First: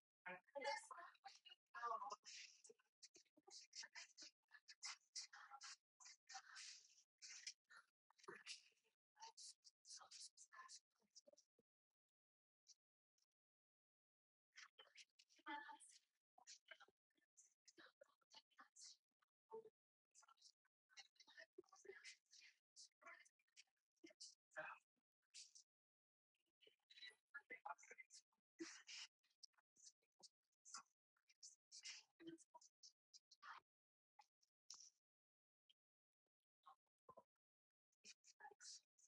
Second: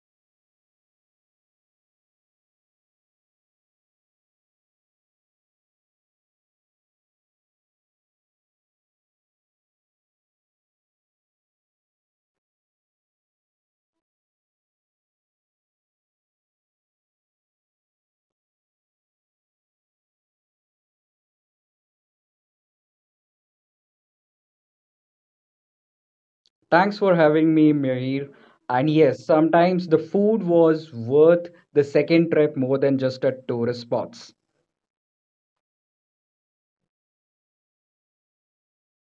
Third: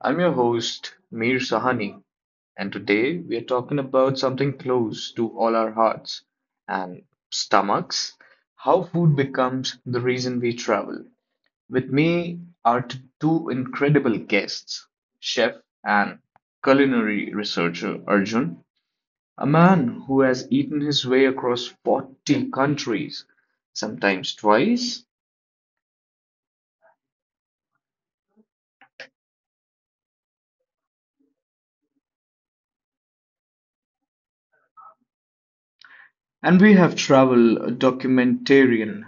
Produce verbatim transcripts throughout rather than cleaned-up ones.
I'm your host, Mir Sahani, and today we are talking about something close to all our hearts and stomachs how food becomes the reason we travel. With me are t- two incredible guests, chef and culinary researcher Arjun a man who has eaten his way across forty countries, sometimes twice. Thanks for having me, Mihir. And yes, sometimes the food was worth the second trip more than just a tourist spots. And we have travel documentarian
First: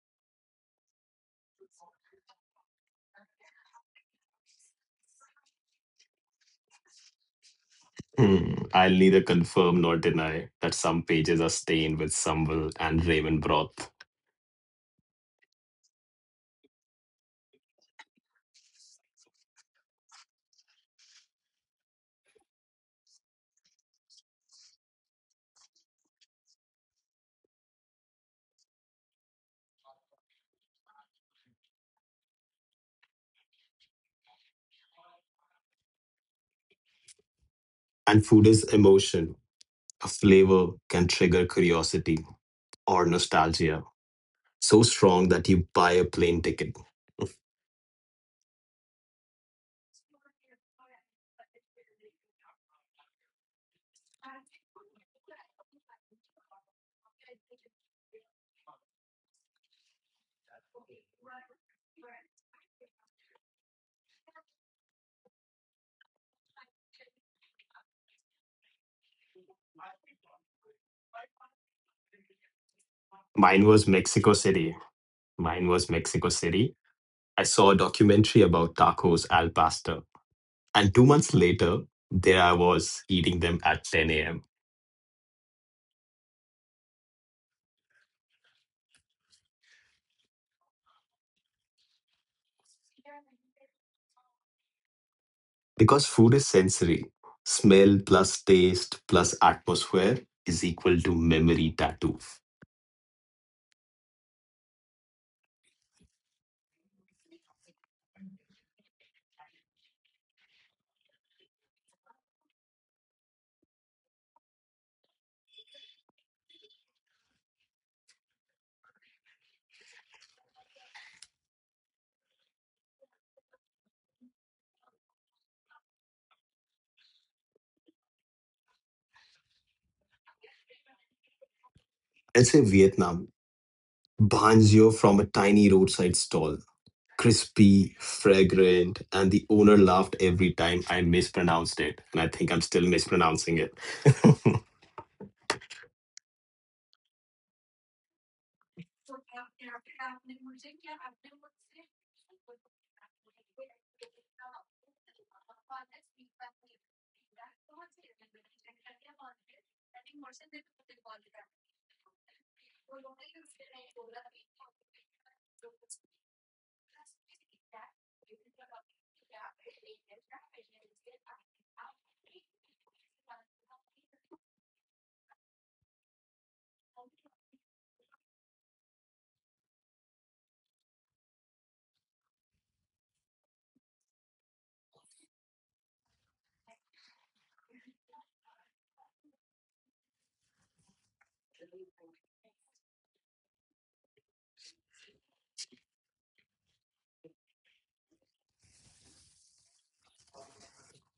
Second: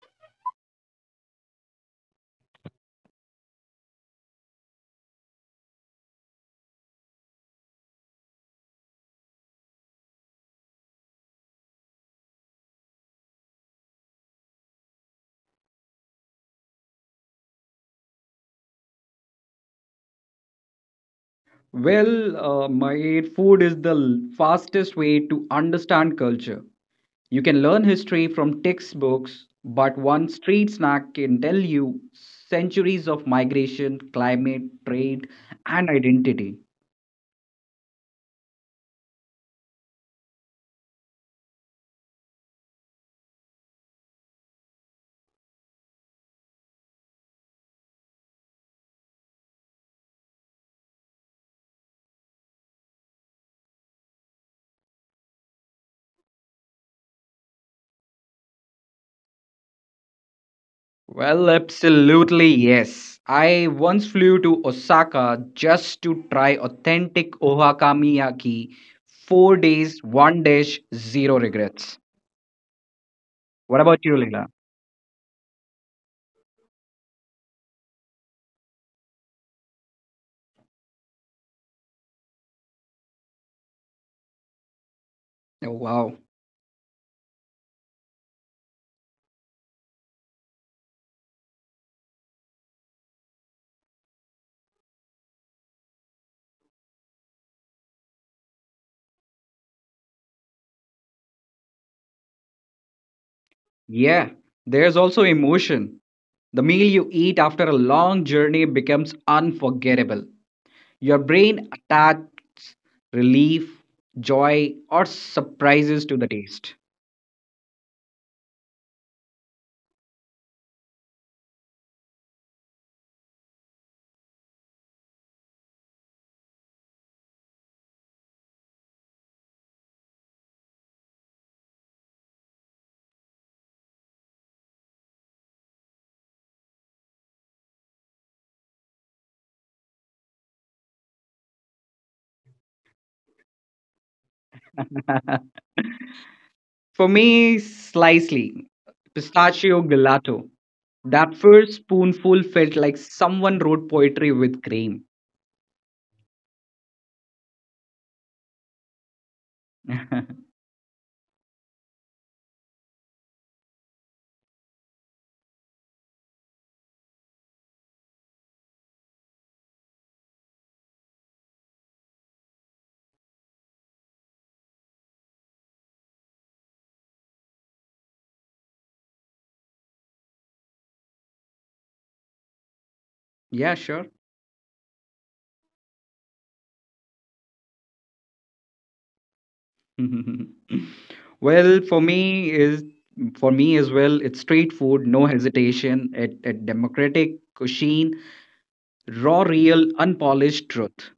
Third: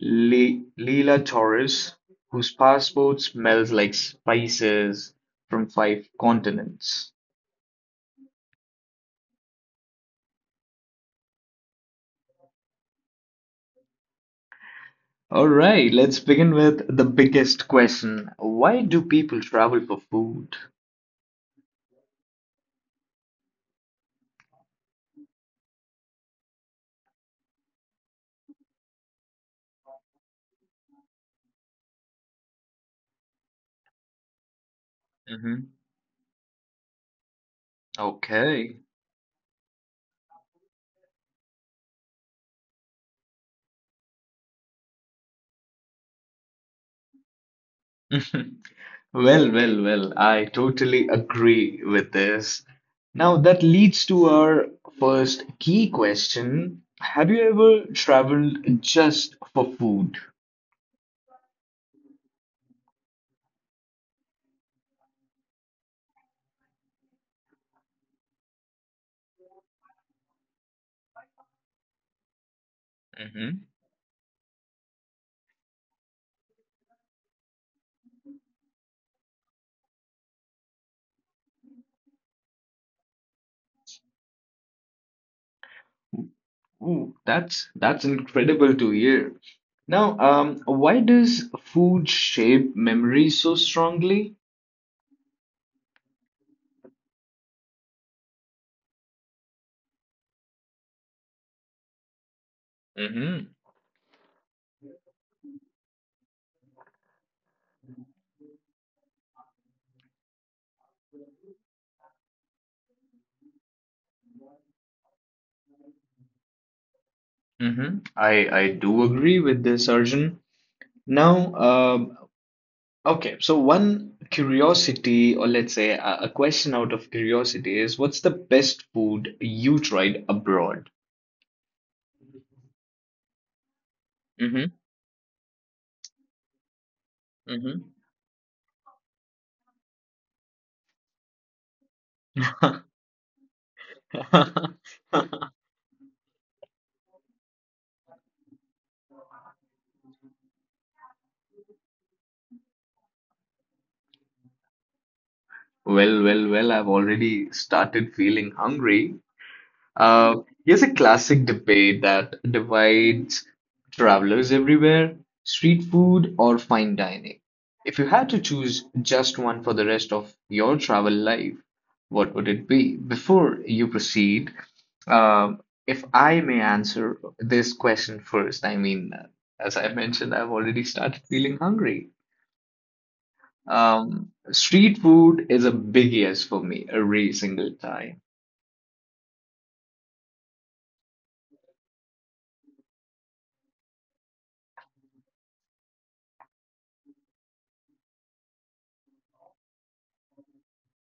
Le- Leila Torres, whose passport smells like spices from five continents. Hmm, I'll neither confirm nor deny that some pages are stained with sambal and ramen broth. All right, let's begin with the biggest question. Why do people travel for food? Well, uh, Mihir, food is the l- fastest way to understand culture. You can learn history from textbooks, but one street snack can tell you centuries of migration, climate, trade, hmm and identity. And food is Okay. emotion. A flavor can trigger curiosity or nostalgia so strong that you buy a plane ticket. Well, well, well, I totally agree with this. Now, that leads to our first key question. Have you ever traveled just for food? Well, absolutely yes. I once flew to Osaka just to try authentic ohakamiyaki. Four days, one dish, zero regrets. Mhm. Mine What was about you, Mexico Leela? City. Mine was Mexico City. I saw a documentary about tacos al pastor. And two months later, there I was eating them at ten a m. Oh, wow. Ooh, that's that's incredible to hear. Now, um, why does food shape memory so strongly? Because food is sensory, smell plus taste plus atmosphere is equal to memory tattoo. Mm-hmm. Yeah, there's also emotion. The meal you eat after a long journey becomes unforgettable. Your brain attacks relief, joy, or surprises to the taste. Mm-hmm. I I do agree with this, Arjun. Now, um okay, so one curiosity, or let's say a, a question out of curiosity, is what's the best food you tried abroad? Let's say Vietnam, Mm-hmm. banjo from a tiny roadside stall, crispy, fragrant, and the owner laughed every time I mispronounced it. And I think I'm still mispronouncing it. Mm-hmm. For me, slightly pistachio gelato. That first spoonful felt like someone wrote poetry with cream. Well, well, well, I've already started feeling hungry. Uh, Here's a classic debate that divides travelers everywhere, street food or fine dining. If you had to choose just one for the rest of your travel life, what would it be? Before you proceed, um, if I may answer this question first, I mean, as I mentioned, I've already started feeling hungry. Yeah, sure. Um, street food is a big yes for me every single time. Well, for me is for me as well. It's straight food, no hesitation. It, it democratic cuisine, raw, real, unpolished truth.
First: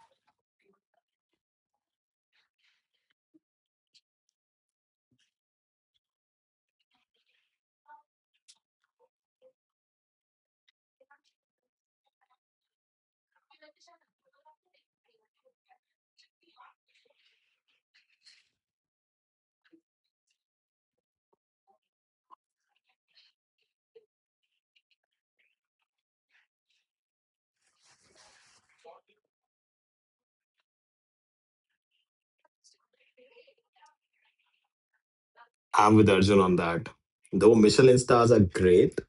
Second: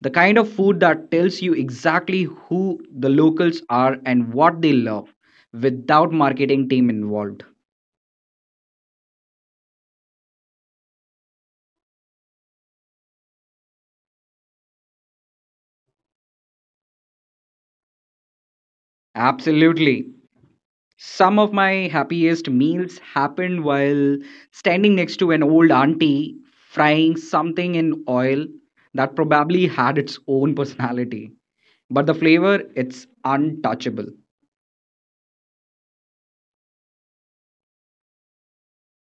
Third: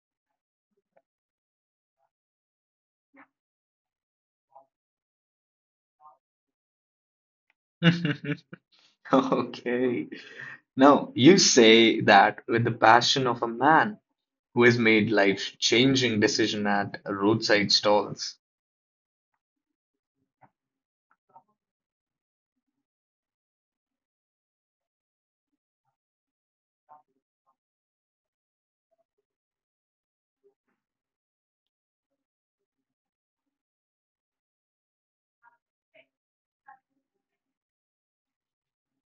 The kind of food that tells you exactly who the locals are and what they love, without marketing team involved. Okay. No, you say that with the passion of a man who has made life-changing decision at roadside stalls. Absolutely. Some of my happiest meals happened while standing next to an old auntie frying something in oil that probably had its own personality. But the flavor, it's untouchable. I'm with Arjun on that. Though Michelin stars are great,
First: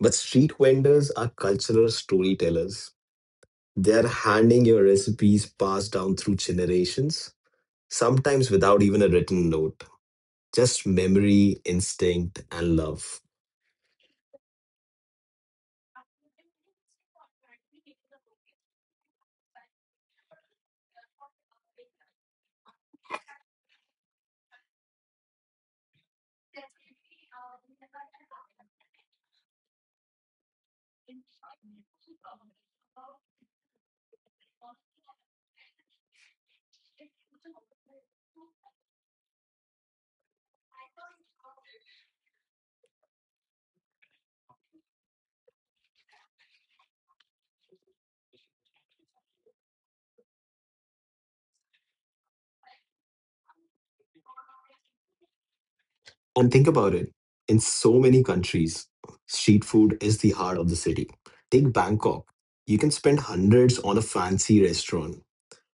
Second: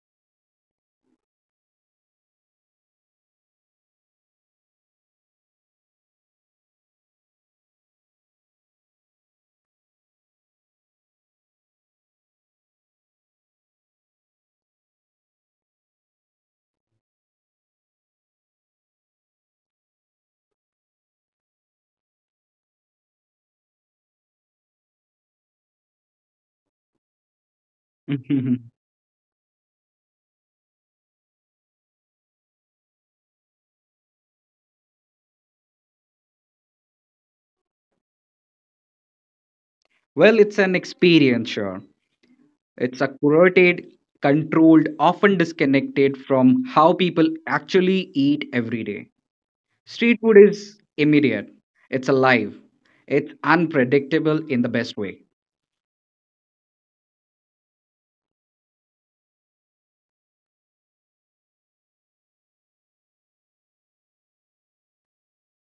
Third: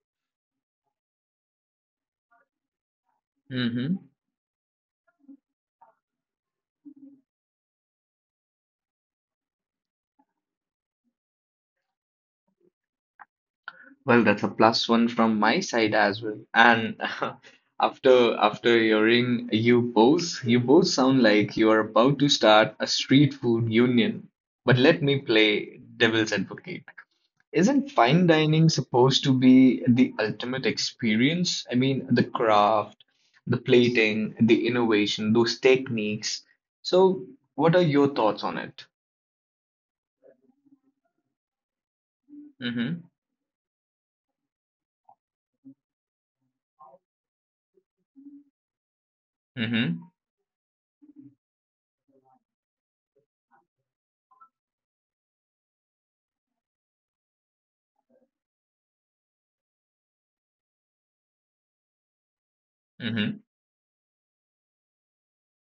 but street vendors are cultural storytellers. They hmm are handing your recipes passed down through generations sometimes without even a written note, just memory, instinct, and love. Well, that's a plus one from my side as well. And after after hearing you both, you both sound like you are about to start a street food union. But let me play devil's advocate. Isn't fine Well, dining supposed to be the ultimate experience? I mean, the craft, the plating, the innovation, those techniques. So, what are your thoughts on it? it's an experience, sure. Mm-hmm. It's a curated, controlled, often disconnected from how people actually eat every day. Street food is immediate, it's alive, it's unpredictable in the best way. And think about it, in so many countries, street food is the heart of the city. Take Bangkok. You can spend Mm-hmm. hundreds on a fancy restaurant,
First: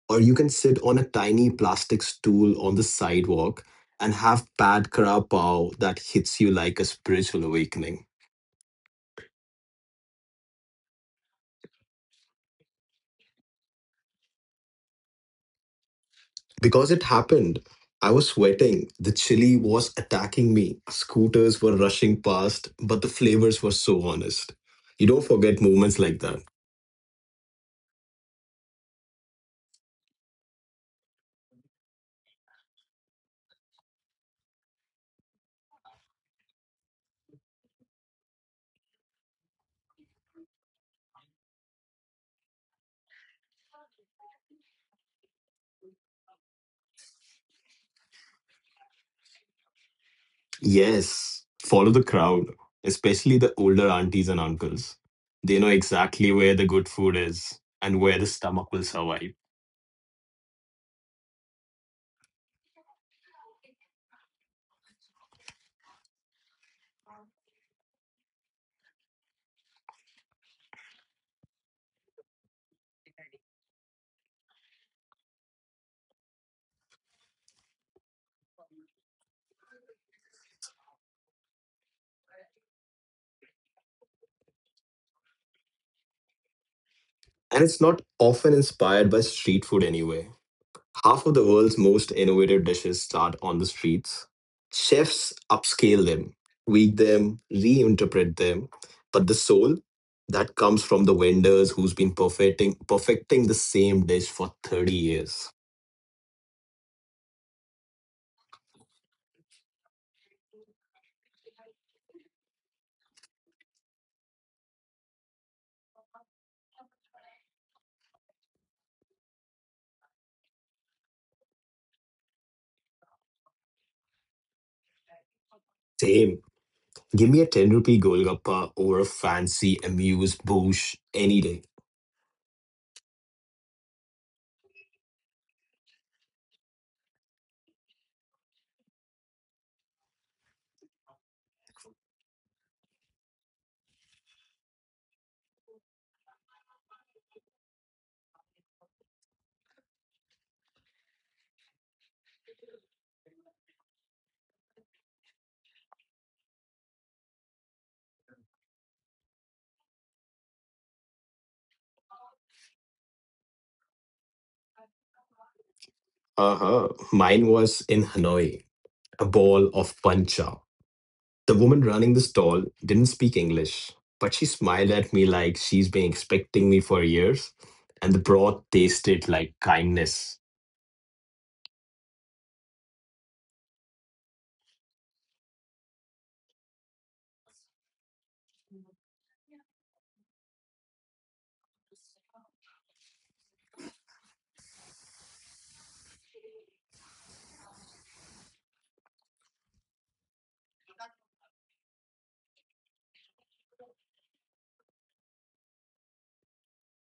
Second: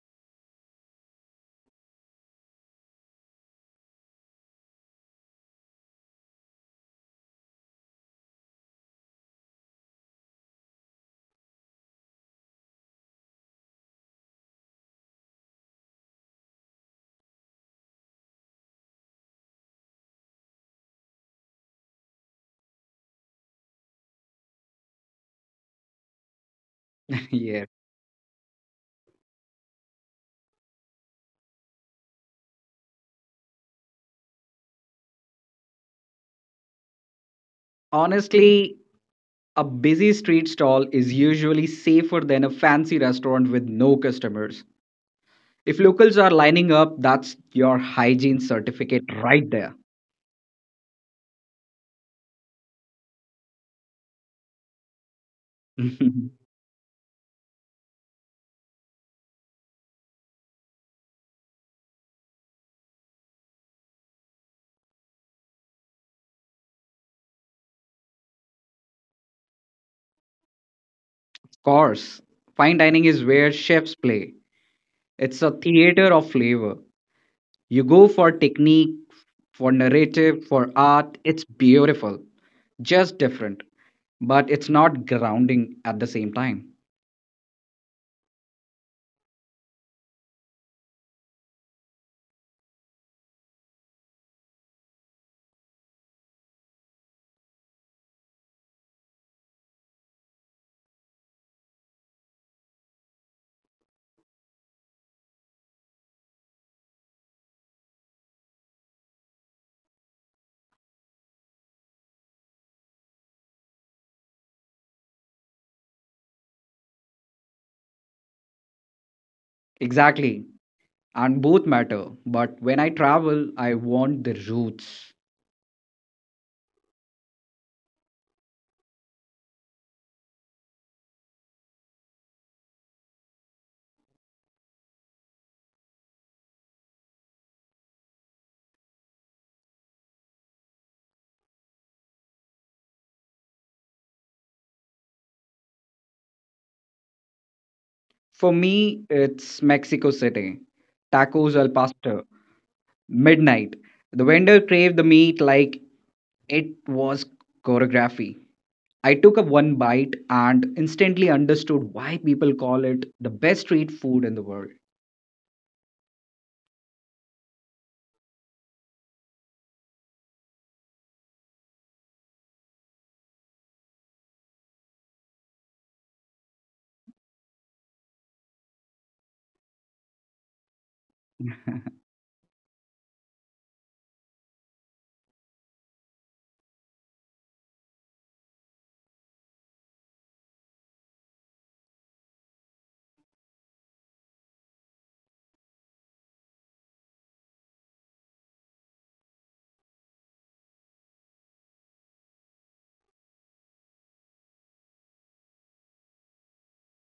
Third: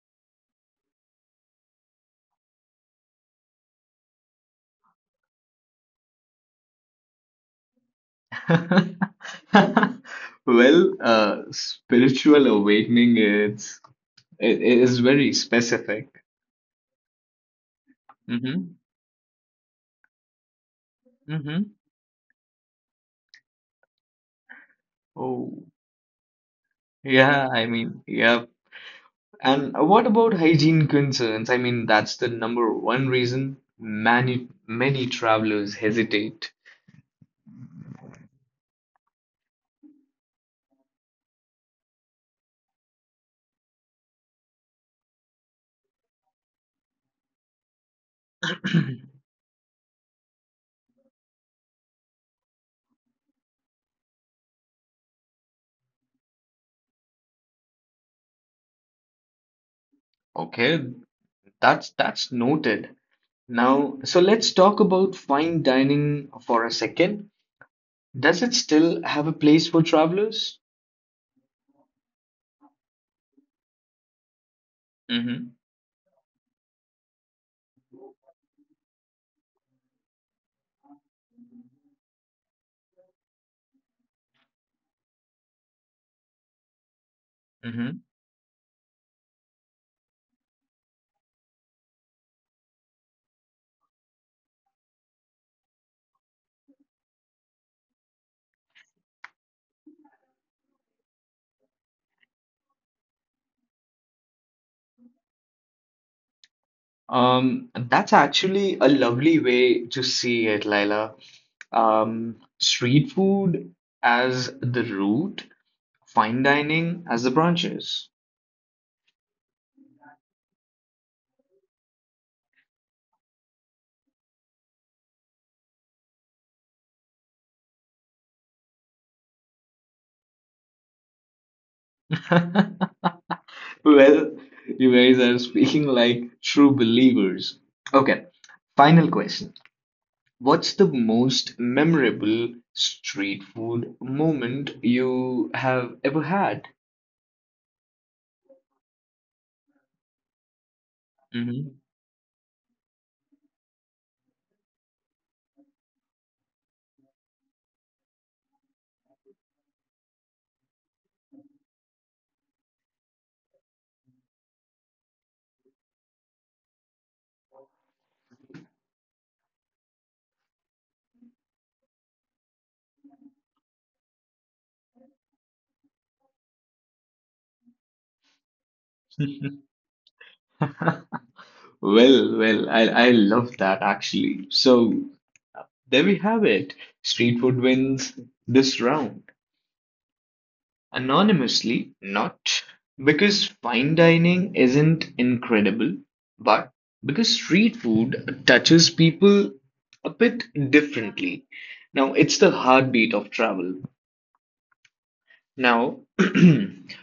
or you can sit on a tiny plastic stool on the sidewalk and have pad kra pao that hits you like a spiritual awakening. Mm-hmm. Well, uh, spiritual awakening is it, it is very specific. Because it happened, I was Mm-hmm. sweating. The chili was attacking me. Scooters Mm-hmm. were rushing past, but the flavors were so honest. You don't forget Oh, moments like that. yeah. Yeah, I mean, yeah. And what about hygiene concerns? I mean, that's the number one reason many many travelers hesitate. honestly, a busy street stall is usually safer than a fancy restaurant with no customers. If locals are lining up, that's your hygiene certificate right there. Yes, follow the crowd, especially the older aunties and uncles. They know Of exactly where the good food is and where the stomach will survive. Okay, that's that's noted. Now, so let's talk about fine dining for a second. Does it still have a place for travelers? course, fine dining is where chefs play. It's Mm-hmm. a theater of flavor. You go for technique, for narrative, for art. It's beautiful, just different. But it's not grounding at the same time. And it's Mm-hmm. not often inspired by street food anyway. Half of the world's most innovative dishes start on the streets. Chefs upscale them, tweak them, reinterpret them, but the soul that comes from the vendors who's been perfecting perfecting the same dish for thirty years. Um, that's actually a lovely way to see it, Laila. Um, street food as the root, fine dining as the branches. Exactly. And both matter. But when I travel, I want the roots. Same. Give me a ten rupee Golgappa over a fancy amuse bouche any day. Well, you guys are speaking like true believers. Okay, final question. What's the most memorable street food moment you have ever had? For me, it's Mexico City. Tacos al Mhm. pastor, midnight. The vendor craved the meat like it was choreography. I took a one bite and instantly understood why people call it the best street food in the world. Uh-huh. Mine was in Hanoi, a ball of pancha. The woman running the stall didn't speak English, but she smiled at me like she's been expecting me for years, and the broth tasted like kindness. Well, well, I I love that actually. So there we have it. Street food wins this round. Anonymously, not because fine dining isn't incredible, but because street food touches people a bit differently. Now, it's the heartbeat of travel. Now, we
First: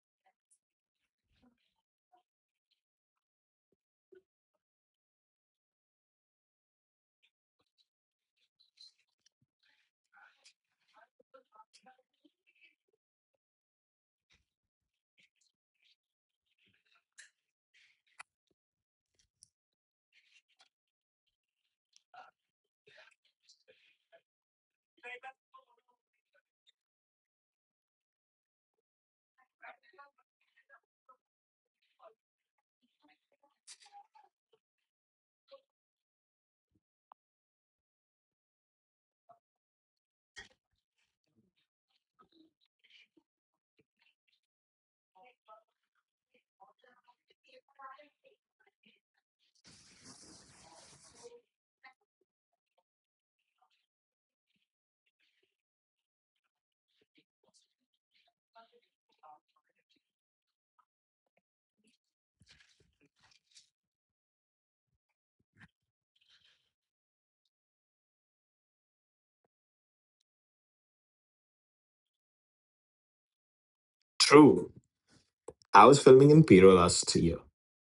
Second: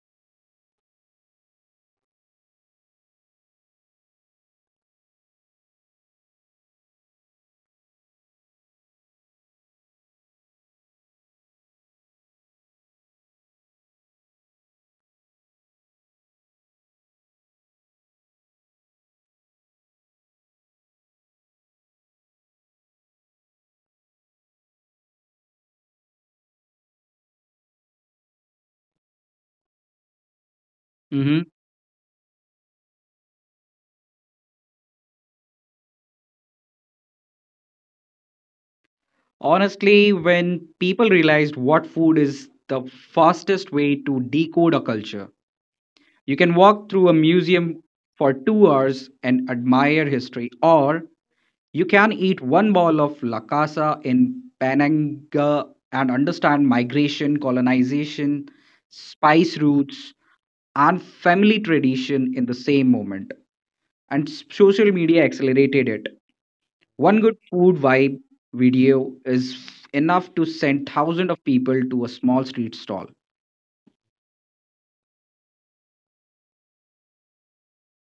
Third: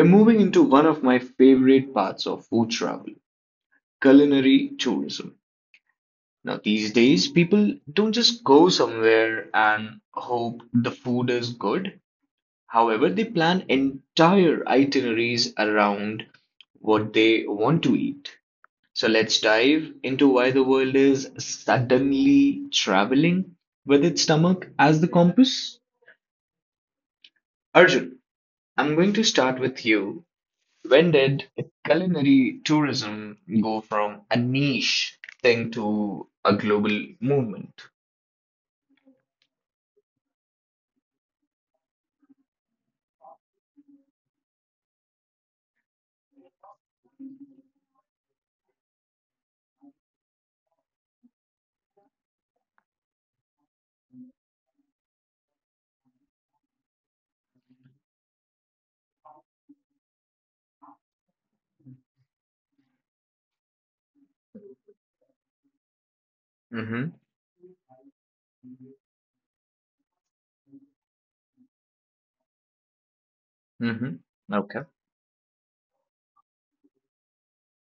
are moving into one of my favorite parts of food travel culinary tourism. Now, these days, people don't just go somewhere and hope the food is good. However, they plan entire itineraries around what they want to eat. So let's dive into why the world is suddenly traveling with its stomach as the compass. Arjun, I'm going to start with you. When hmm did culinary tourism go from a niche thing to a global movement? Honestly, when people realized what food is the fastest way to decode a culture, you can walk through a museum for two hours and admire history, or you can eat one bowl of La Casa in Pananga and understand migration, colonization, spice roots, and family tradition in the same moment. And s- social media accelerated it. Mm-hmm. One good food vibe video is f- enough to send thousands of people to a small street stall. Mm-hmm. True. Okay. I was filming in Piro last year,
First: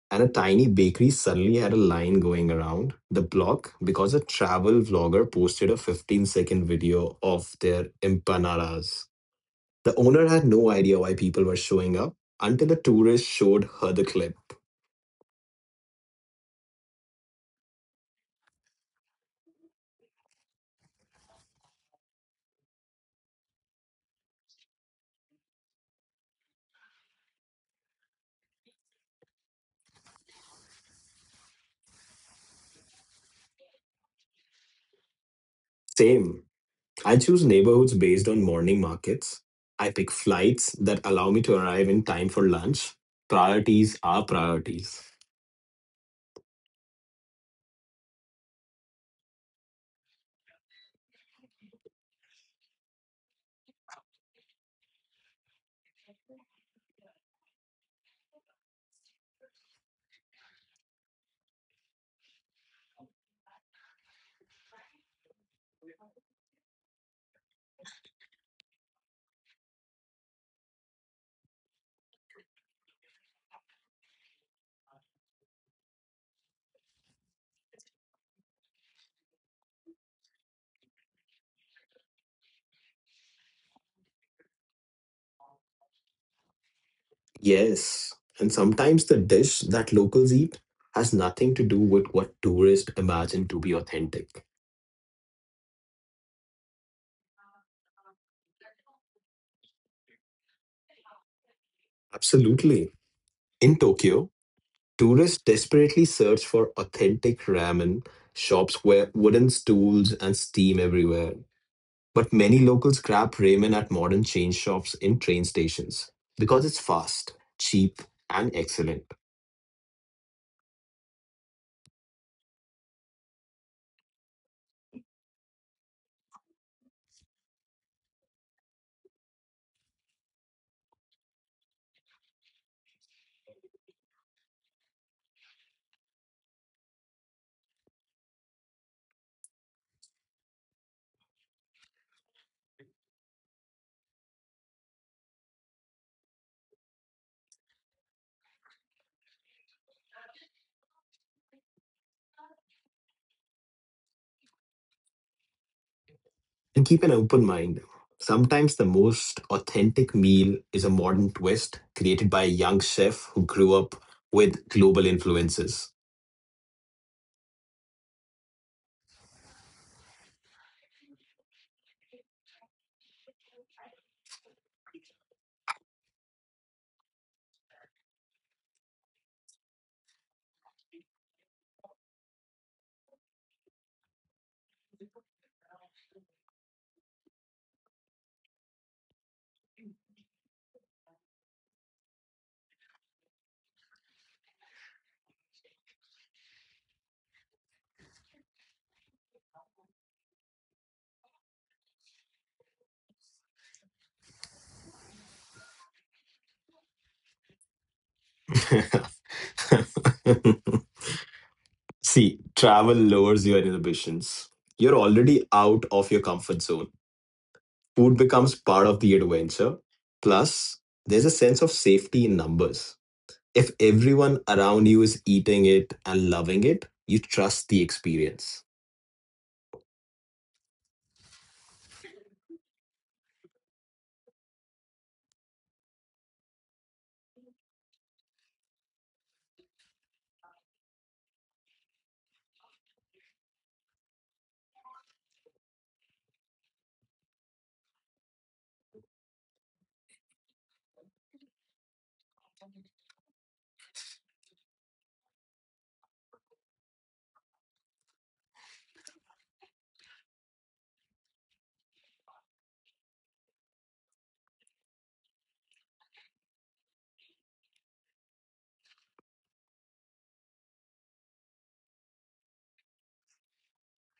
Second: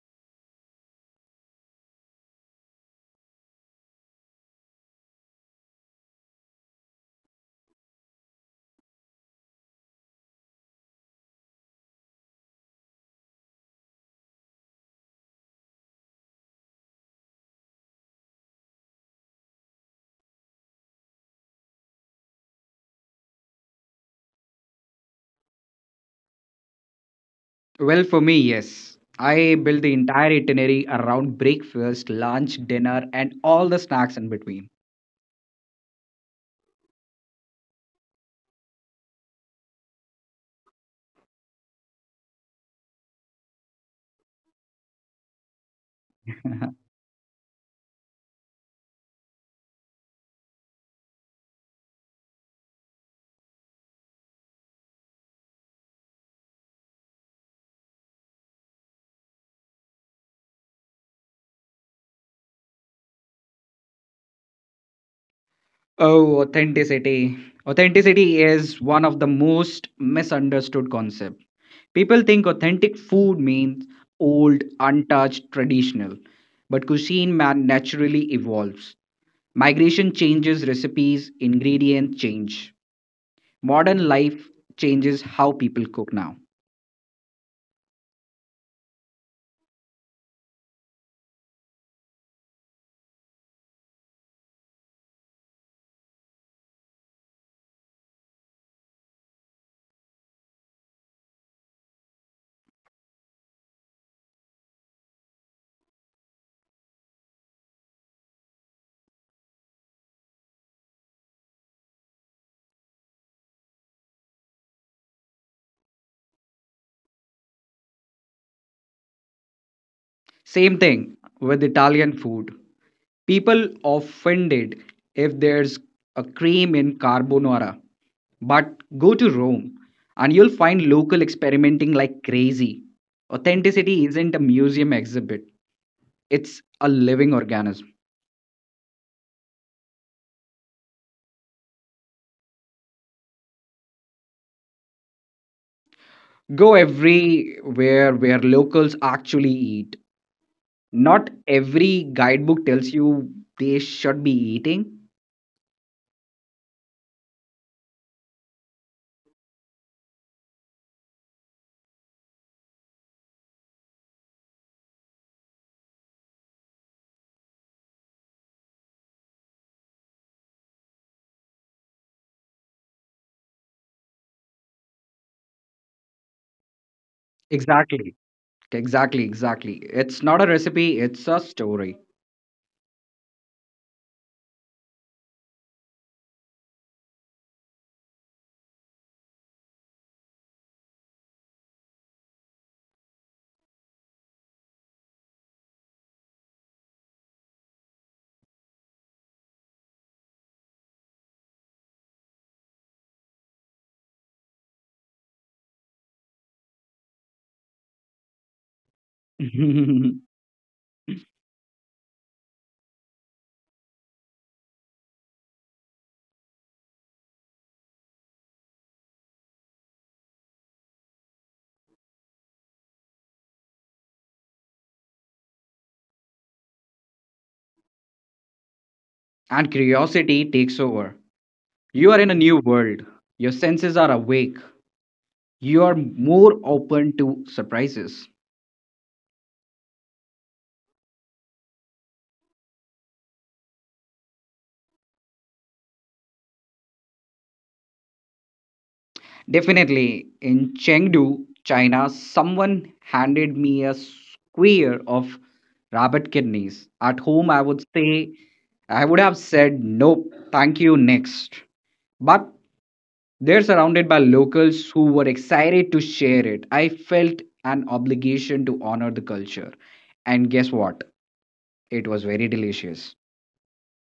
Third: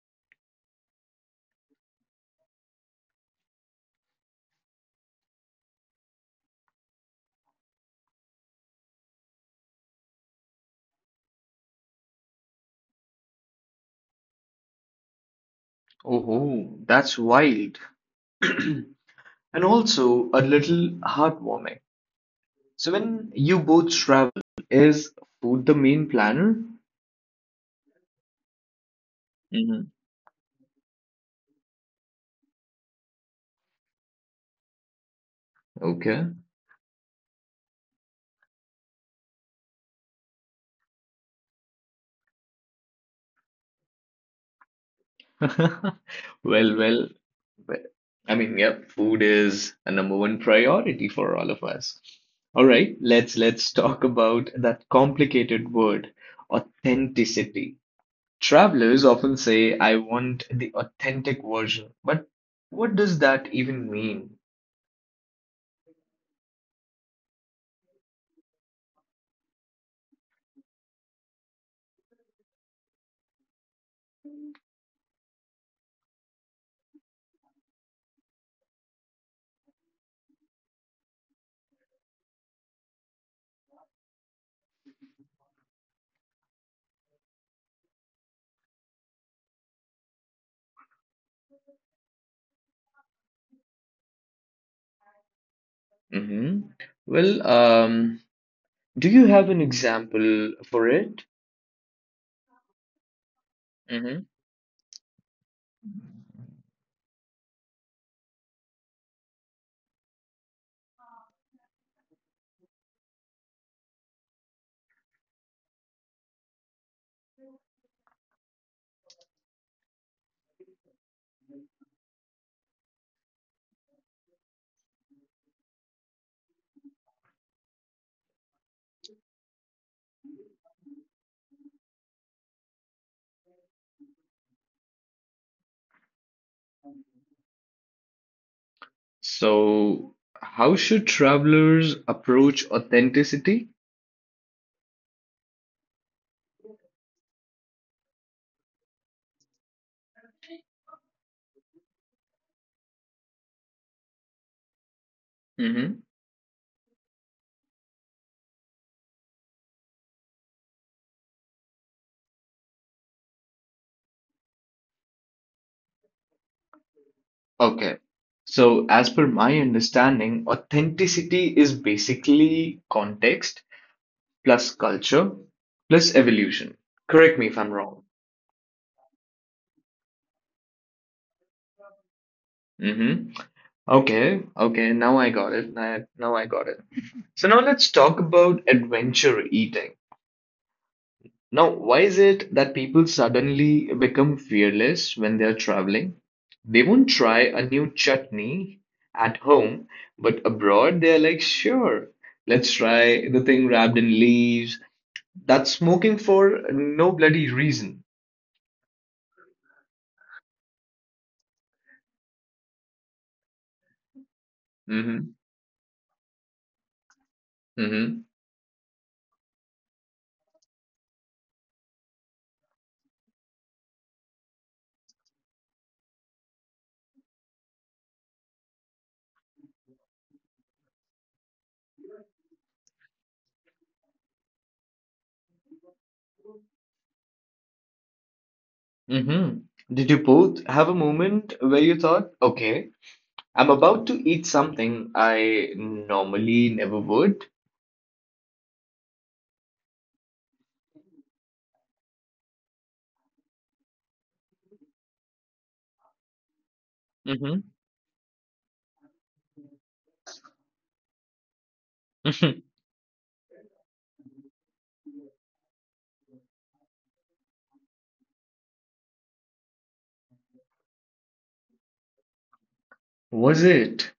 and a tiny bakery suddenly had a line going around the block because a travel vlogger posted a fifteen second video of their empanadas. The owner had no idea why people were showing up until a tourist showed her the clip. Oh, that's wild. And also a little heartwarming. So when you both travel, is food the main planner? Well, for me, yes. I built the hmm entire itinerary around breakfast, lunch, dinner, and all the snacks in between. Okay. Same. I choose neighborhoods based on morning markets. I pick flights that allow me to arrive in time for lunch. Priorities are priorities. Well, well, well, I mean, yeah, food is a number one priority for all of us. All right, let's let's talk about that complicated word, authenticity. Travelers often say, I want the authentic version, but what does that even mean? Oh, authenticity. Authenticity is one of the most misunderstood concepts. People think authentic food means old, untouched, traditional. But cuisine man naturally evolves. Migration changes recipes, ingredients change. Modern life changes how people cook now. Yes, and sometimes the dish that locals eat has nothing to do with what tourists imagine to be authentic. hmm Well, um, do you have an example for it? Absolutely. In Tokyo, tourists desperately search for authentic ramen shops where wooden stools and steam everywhere. But many locals grab ramen at modern chain shops in train stations because it's fast, cheap, and excellent. Same thing with Italian food. People offended if there's a cream in carbonara. But go to Rome and you'll find local experimenting like crazy. Authenticity isn't a museum exhibit, it's a living organism. So, how should travelers approach authenticity? Go everywhere where locals actually eat. Not every guidebook tells you they should be eating. hmm And keep an open mind. Sometimes the most authentic meal is a modern twist created by a young chef who grew up with global influences. Okay. So, as per my understanding, authenticity is basically context plus culture plus evolution. Correct me if I'm wrong. Exactly. Exactly, exactly. It's not a recipe, it's a story. hmm Okay, okay, now I got it. Now now I got it. So now let's talk about adventure eating. Now, why is it that people suddenly become fearless when they're traveling? They won't try a new chutney at home, but abroad they're like, sure, let's try the thing wrapped in leaves. That's smoking for no bloody reason. And See, travel lowers your inhibitions. You're hmm already out of your comfort zone. Food hmm becomes part of the adventure. Plus, there's a sense of safety in numbers. If everyone around you is eating it and loving it, you trust the experience. curiosity takes over. You are in a new world. Your senses are awake. You are more open to surprises. hmm Did you both have a moment where you thought, okay, I'm about to eat something I normally never would? Definitely, in Chengdu, China, someone handed me a square of rabbit kidneys. At home, I hmm would say, I would have said, nope, thank you, next. But they're surrounded by locals who were excited to share it. I felt an obligation to honor the culture. And guess what? It was very delicious. Was it?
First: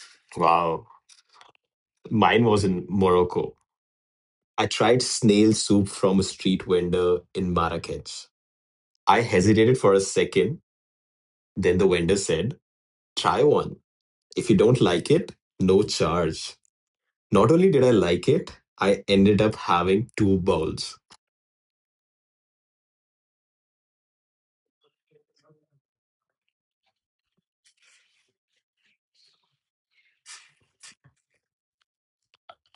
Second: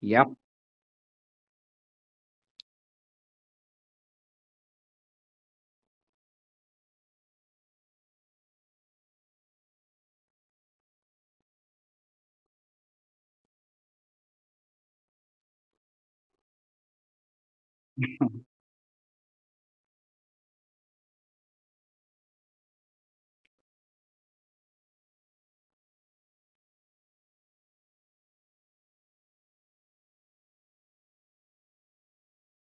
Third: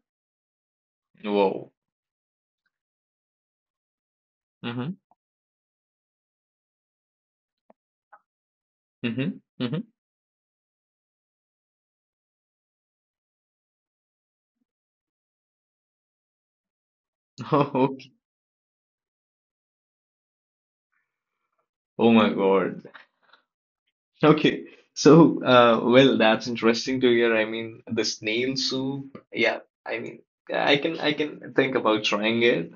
Yep. Wow. Whoa. Mine was in Morocco. I tried snail soup from a street vendor in Marrakech. I Mm-hmm. hesitated Mm-hmm. for a second. Then the vendor said, try one. If you don't like it, no charge. Not Oh, only did I okay. like it, I ended up having two bowls. Oh my God. Okay. So, uh, well, that's interesting to hear. I mean, the snail soup. Yeah. I mean, I can I can think about trying it.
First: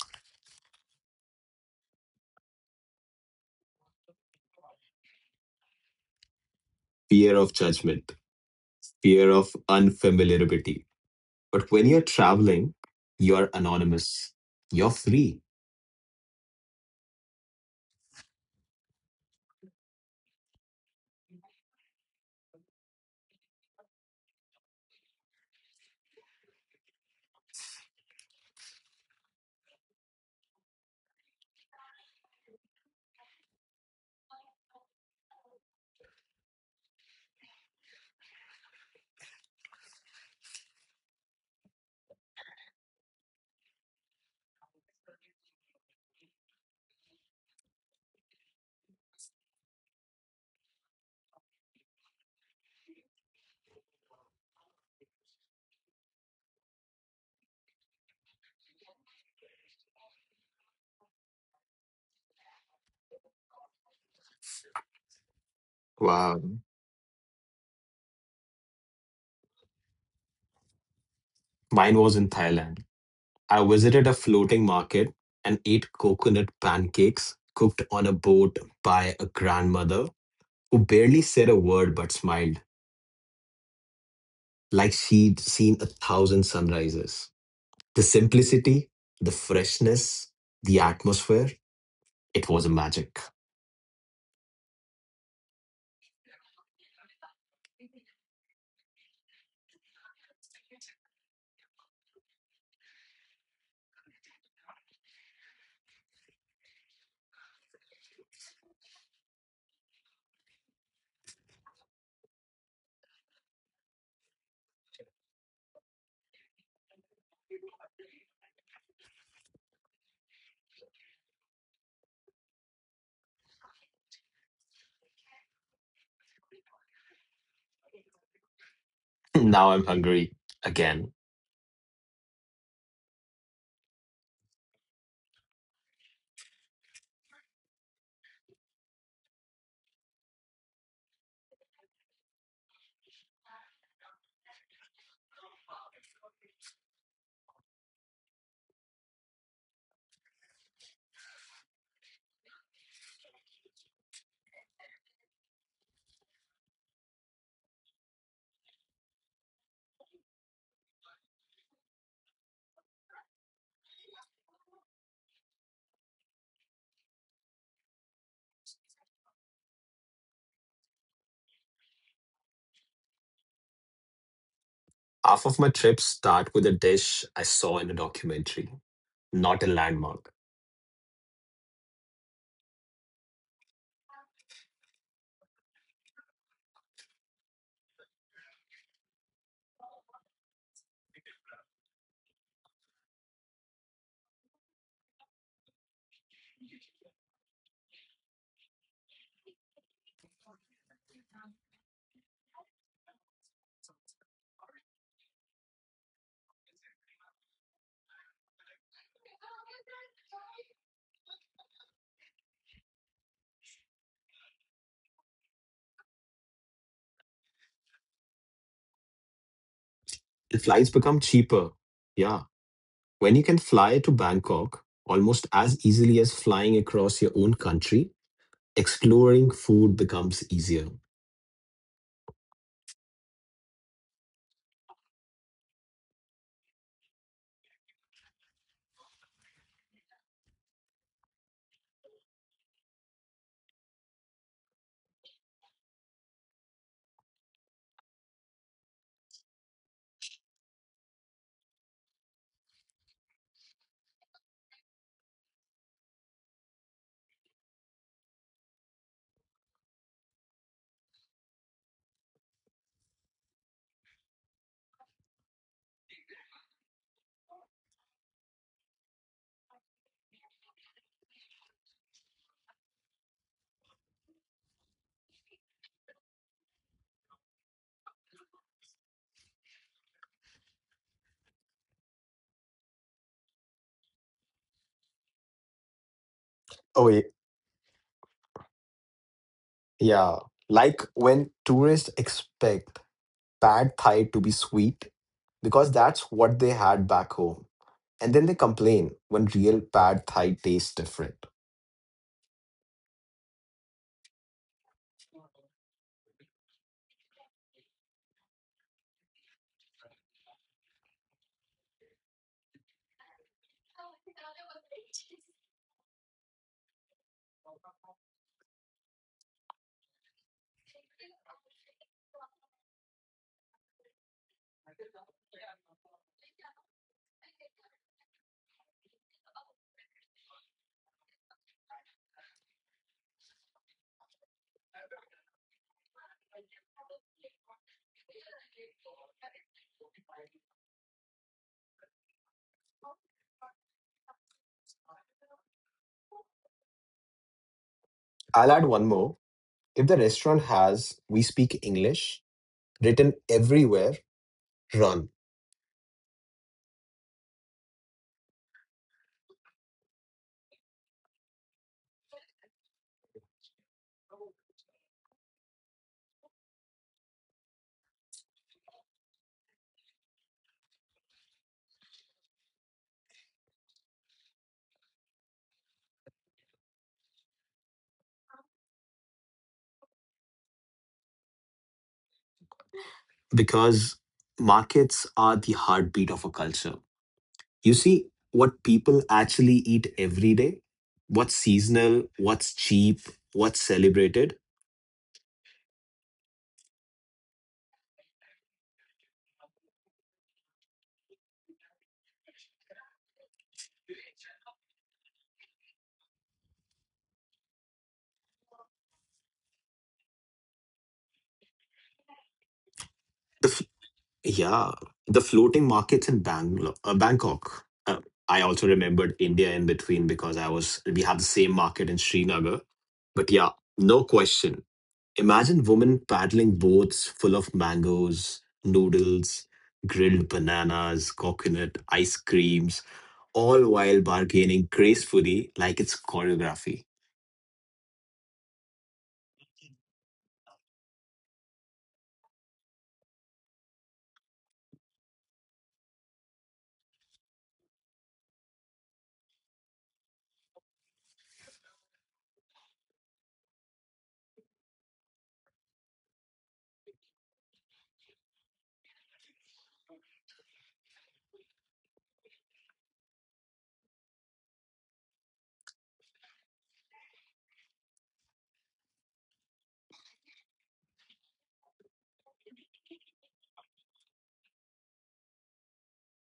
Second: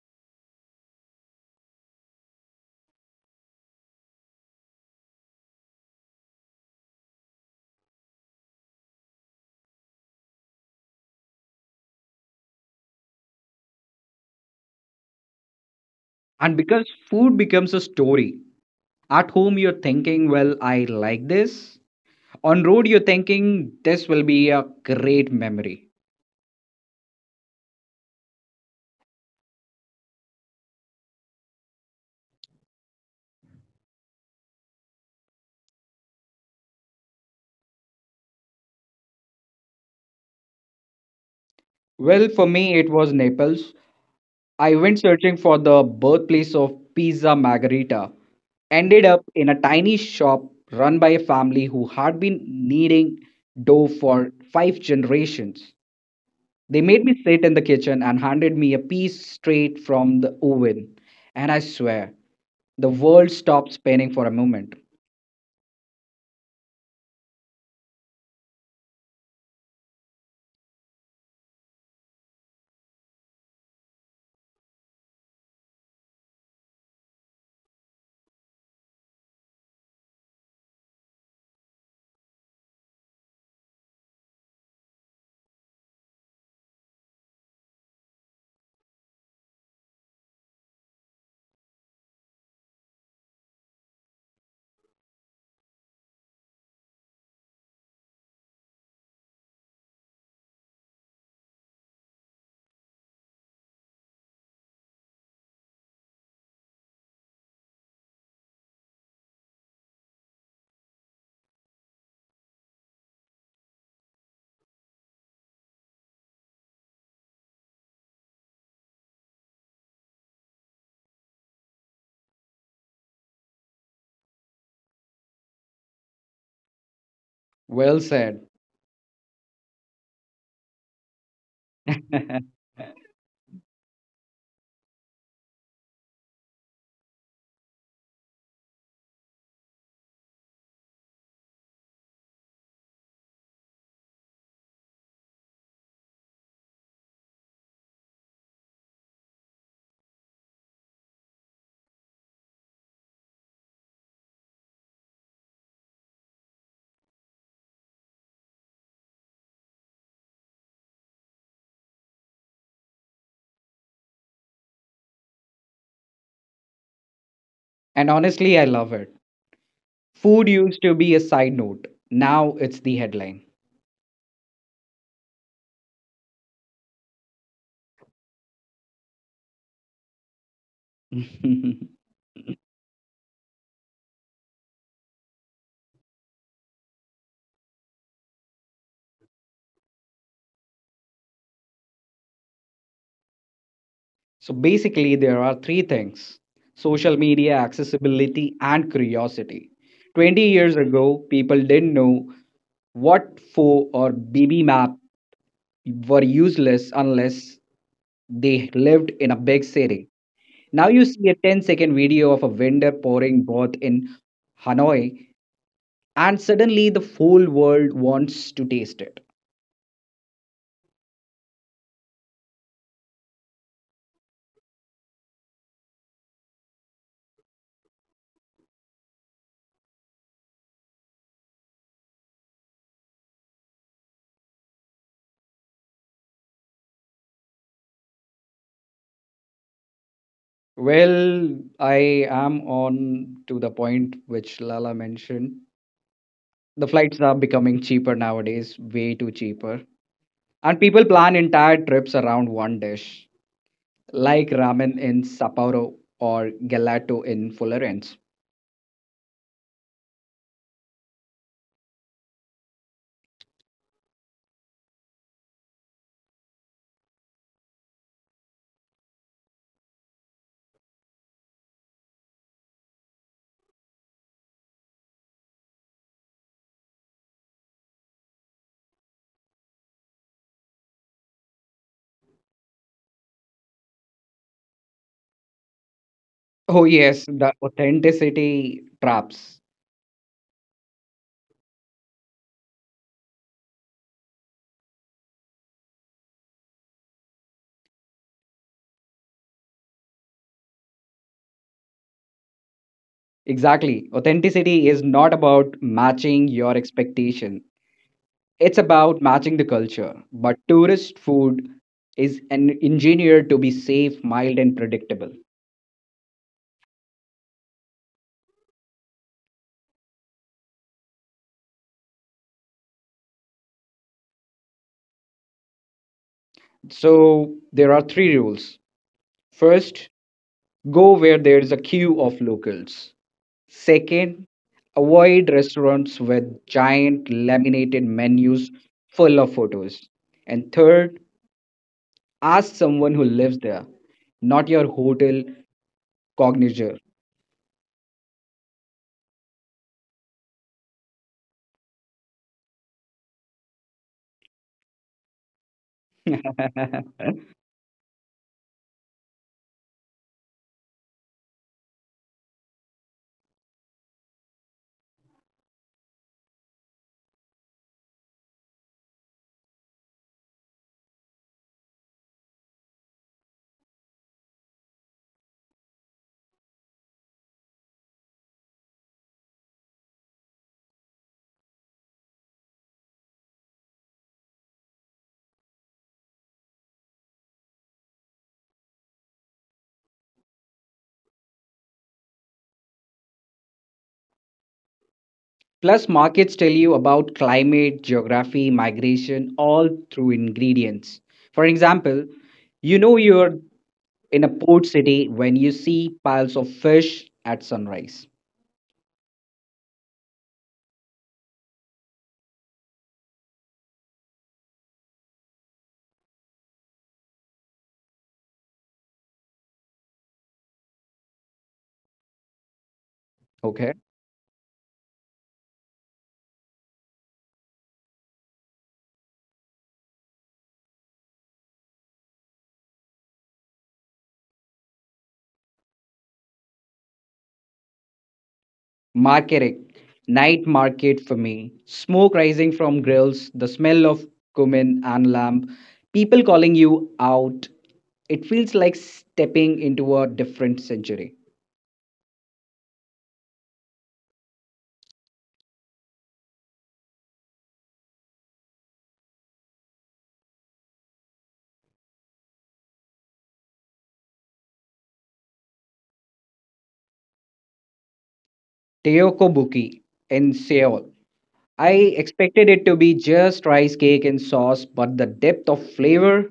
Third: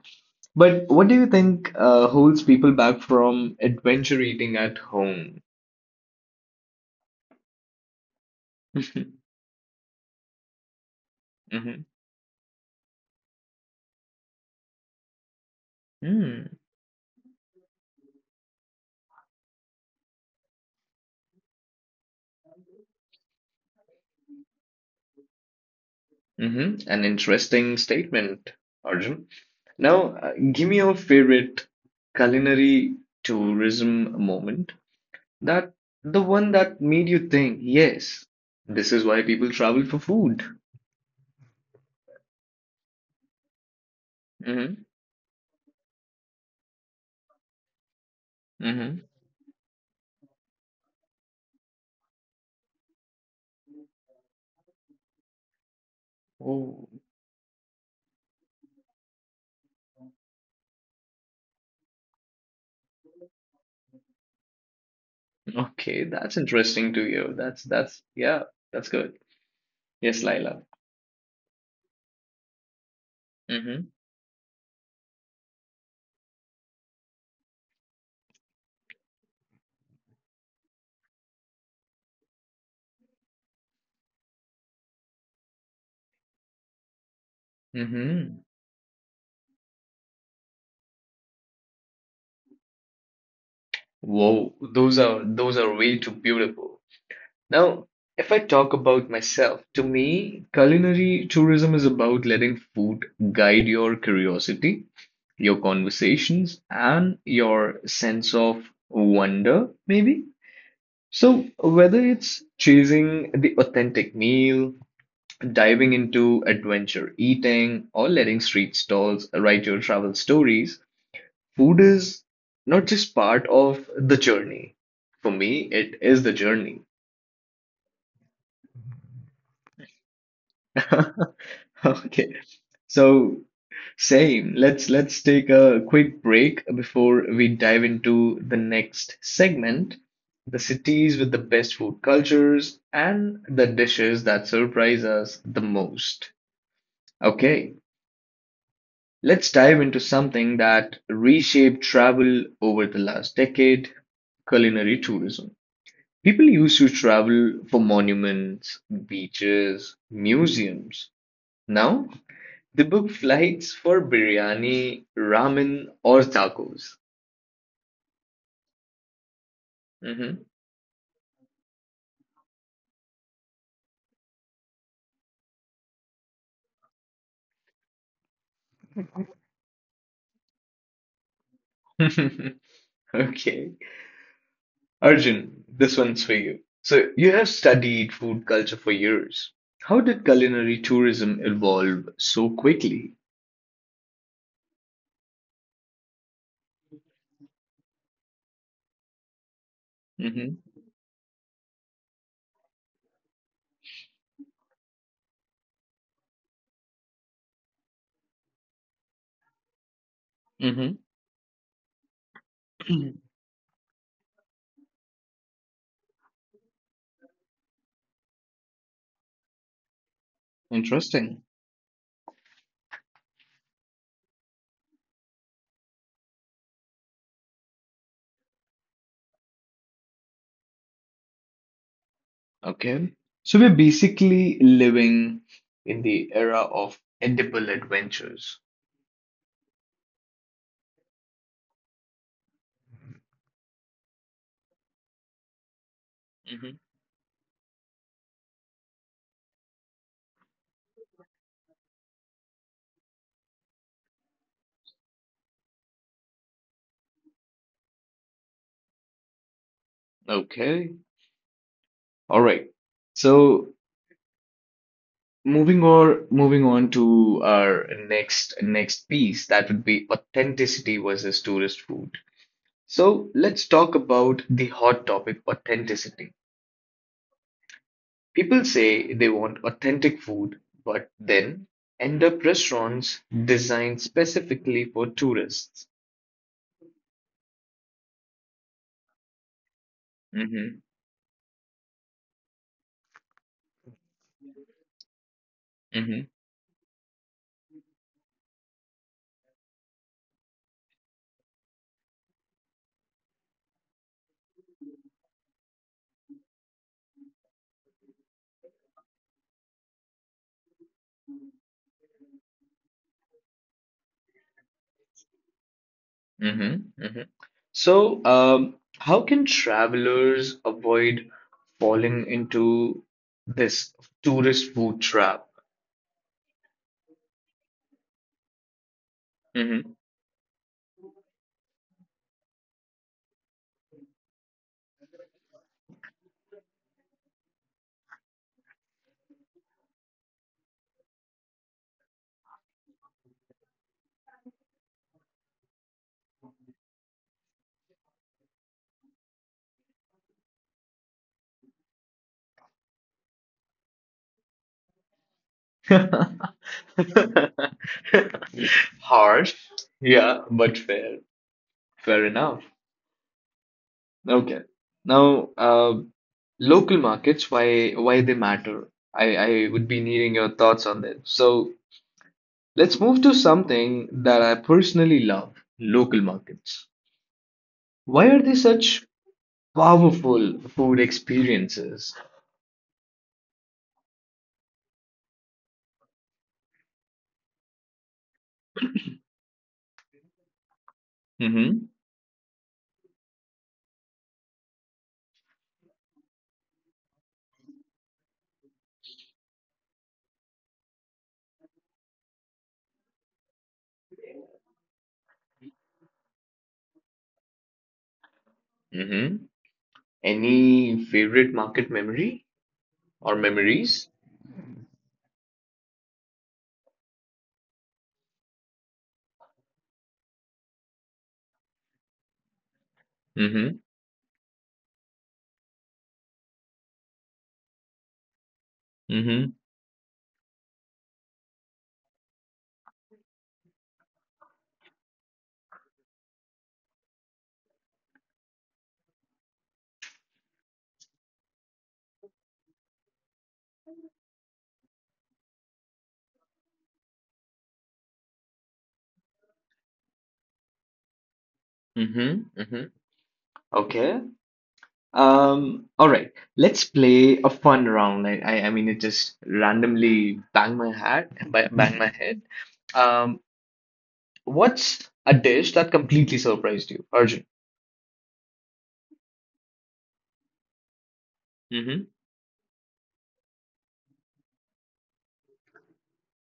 But what do you think uh, holds people back from adventure eating at home? Fear of judgment, fear of unfamiliarity. But Mm-hmm. when you're traveling, you're anonymous, you're free. And because food becomes a story, at home, you're thinking, well, I like this. On road, you're thinking, this will be a great memory. Mm-hmm. An interesting statement, Arjun. Now, uh, give me your favorite culinary tourism moment. That the one that made you think, yes, this is why people travel for food. Well, for me, it was Naples. I hmm went searching for the birthplace of Pizza Margherita. hmm Ended up in a tiny shop run by a family who had been kneading dough for five generations. They Oh, made me sit in the kitchen and handed me a piece straight from the oven. And I swear, the world stopped spinning for a moment. okay, that's Wow. interesting to hear. That's that's yeah, that's good. Yes, Laila. Mine was in Thailand. I hmm visited a floating market and ate coconut pancakes cooked on a boat by a grandmother who barely said a word but smiled like she'd seen a thousand sunrises. The hmm simplicity, the freshness, the atmosphere, it was a magic. Whoa, those are those are way too beautiful. Now, if I talk about myself, to me, culinary tourism is about letting food guide your curiosity your conversations and your sense of wonder, maybe. So, whether it's choosing the authentic meal, diving into adventure eating, or letting street stalls write your travel stories, food is not just part of the journey. For me, it is the journey. Well said. Now I'm hungry again. Okay. So, same. Let's let's take a quick break before we dive into the next segment, the cities with the best food cultures and the dishes that surprise us the most. Okay, let's dive into something that reshaped travel over the last decade, culinary tourism. People used to travel for monuments, beaches, museums. Now they book flights for biryani, ramen, or tacos. And honestly, I love it. Mhm. Food used to be a side note, now it's the headline. Half of my trips start with a dish I saw in a documentary, not a landmark. Okay. Arjun, this one's for you. So, you have studied food culture for years. How did culinary tourism evolve so quickly? So basically, there are three things: social media, accessibility, and curiosity. twenty Mhm. years ago, people didn't know what F O or B B map were useless unless they lived in a big city. Now Mhm. you see a ten-second video of a vendor pouring broth in Hanoi, and suddenly the whole world wants to taste it. The flights become Interesting. cheaper. Yeah, when you can fly to Bangkok almost as easily as flying across your own country, exploring food becomes easier. Okay. So, we're basically living in the era of edible adventures. Well, I am on to the point which Lala mentioned. Mhm. The flights are becoming cheaper nowadays, way too cheaper. And people plan entire trips around one dish, like ramen in Sapporo or gelato in Florence. Okay. All right. So, moving or moving on to our next next piece, that would be authenticity versus tourist food. So let's talk about the hot topic, authenticity. People say they want authentic food, but then end up restaurants designed specifically for tourists. Oh, Oh, yes, ye- the authenticity traps. yeah. Mm-hmm, Like when tourists expect pad thai to be sweet because mm-hmm, that's what they had back home. And then they complain when real pad thai tastes different. Exactly. Authenticity is not about matching your expectation. It's about matching the culture, but tourist food is an engineered to be safe, mild, and predictable. mm-hmm, mm-hmm. So, um, how can travelers avoid falling into this tourist food trap? So there are three rules. Mm-hmm. First, go where there is a queue of locals. Second, avoid restaurants with giant laminated menus full of photos. And third, ask someone who lives there, not your hotel cognizer. I'll add one more. If the restaurant has we speak English written everywhere, run Harsh. Yeah, but fair. Fair enough. Okay. Now, uh, local markets, why why they matter? I, I would be needing your thoughts on that. So let's move to something that I personally love, local markets. Why are they such powerful food experiences? because markets are the heartbeat of a culture. You see what people actually eat every day, what's Mm-hmm. seasonal, what's cheap, what's celebrated. Plus, markets tell you about climate, geography, migration, all through ingredients. For example, you know you're in a port city when you see piles of fish at sunrise. Mm-hmm. Any favorite market memory or The f- memories? yeah, the floating markets in Bangalore, uh, Bangkok. Uh, I also remembered India in between because I was we had the same market in Srinagar. But yeah, Mm-hmm. Okay. no question. Imagine women paddling boats full of mangoes, Mm-hmm. noodles, grilled bananas, coconut, ice creams, all while bargaining gracefully like it's choreography. Marketing, night market for me, smoke rising from grills, the smell of cumin and lamp, people calling you out. It feels like stepping into a different century. Mm-hmm. Mm-hmm. Okay. Um, all right. Let's play a fun round. Like I, I mean, it just randomly bang my hat, ba- bang my head. Um, what's a dish that completely surprised you, Arjun? Teokobuki in Seoul. I Mm-hmm. expected it to be just rice cake and sauce, but the depth of flavor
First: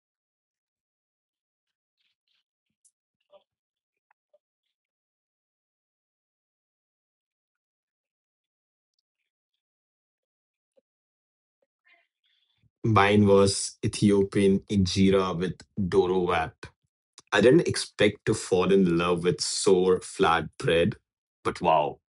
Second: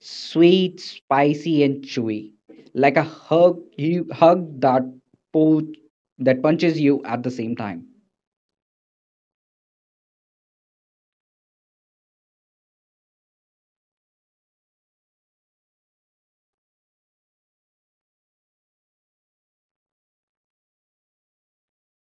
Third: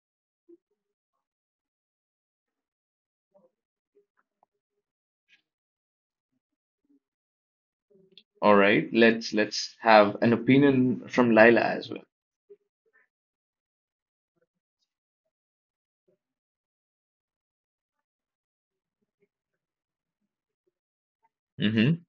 sweet, spicy, and chewy like a hug, you, hug that, po- that punches you at the same time. All right. Let's let's have an opinion from Laila as well. Mine was Ethiopian injera with doro wrap. I didn't expect to fall in love with sour flat bread, but wow, Mm-hmm.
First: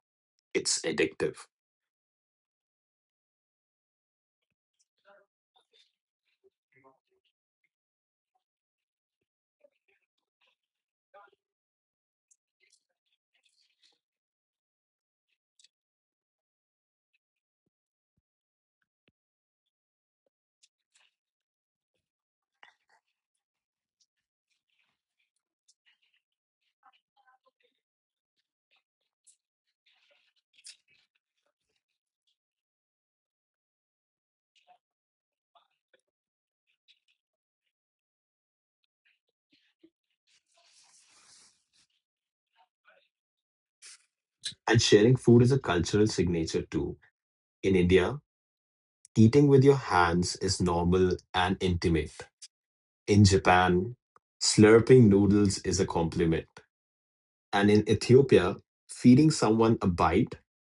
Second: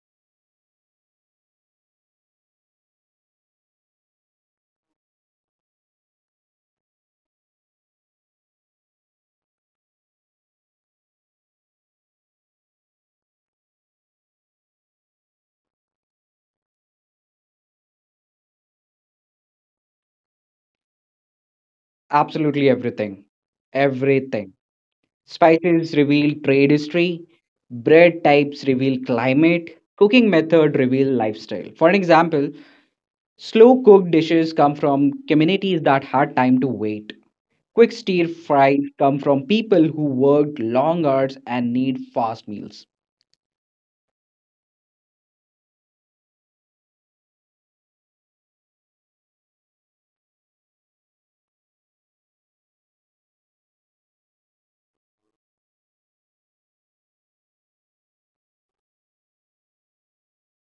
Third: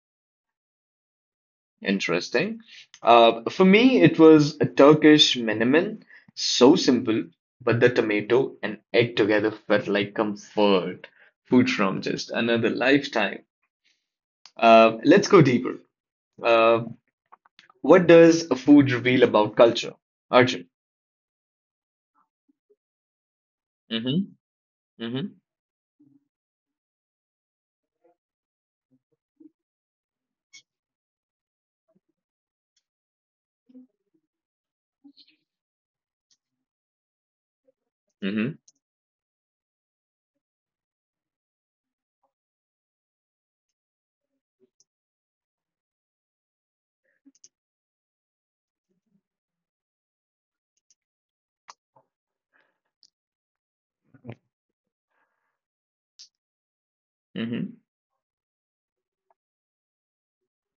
it's addictive. Interesting. Uh, for me, it was a Turkish menemen. So simple, but the tomato and egg together felt like comfort food from just another lifetime. Uh, let's go deeper. Uh, what does a food reveal about culture? Arjun. Absolutely everything. Everything. Mm-hmm. Mm-hmm. Spices reveal trade history, bread types reveal climate, cooking method reveal lifestyle. For an example, slow cooked dishes come from communities that had time to wait. Quick stir Mm-hmm. fries come from people who worked long hours and need fast meals, And sharing food is a cultural signature too. In India, eating with your hands is normal and intimate. In Japan, slurping noodles is a compliment. And Mm-hmm. in Ethiopia, feeding someone a bite,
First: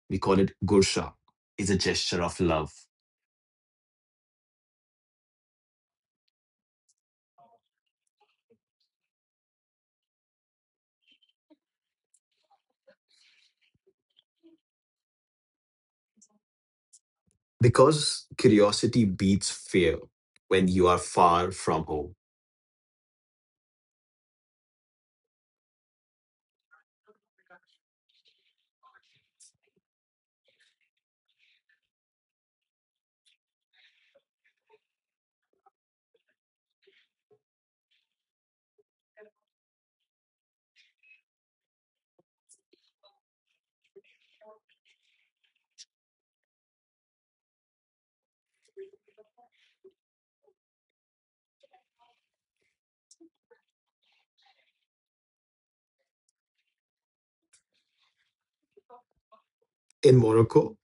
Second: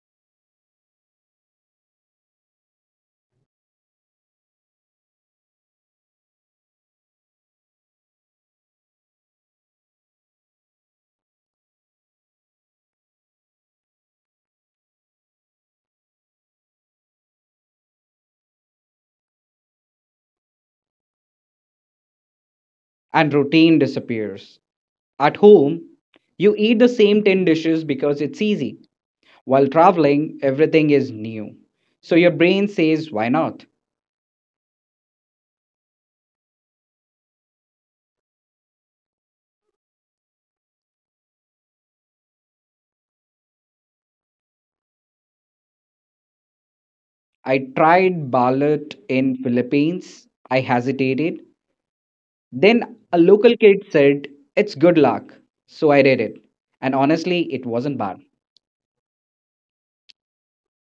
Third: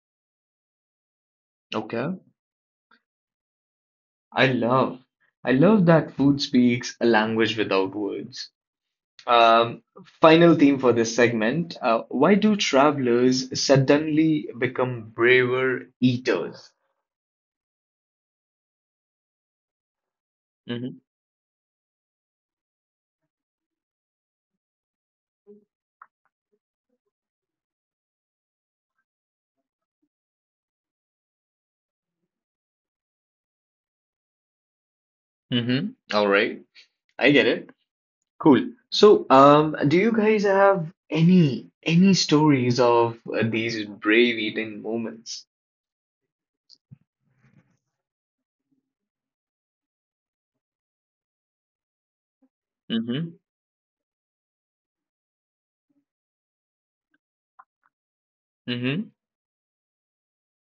we call it gursha, is a Okay. gesture of love. I love, I love that food speaks a language without words. Um, Final theme for this segment. Uh, why do travelers suddenly become braver eaters? Because curiosity beats fear when you Mm-hmm. are far from home. and routine disappears. At home, you eat the same ten dishes because it's easy. While traveling, everything is new. So your brain says, why not? Mm-hmm. All right. I get it. Cool. So, um, do you guys have any any stories of uh, these brave eating moments? I tried balut in Philippines. I hesitated. Then a Mm-hmm. local kid said, it's good luck. So I did it. And honestly, it wasn't bad. In Morocco,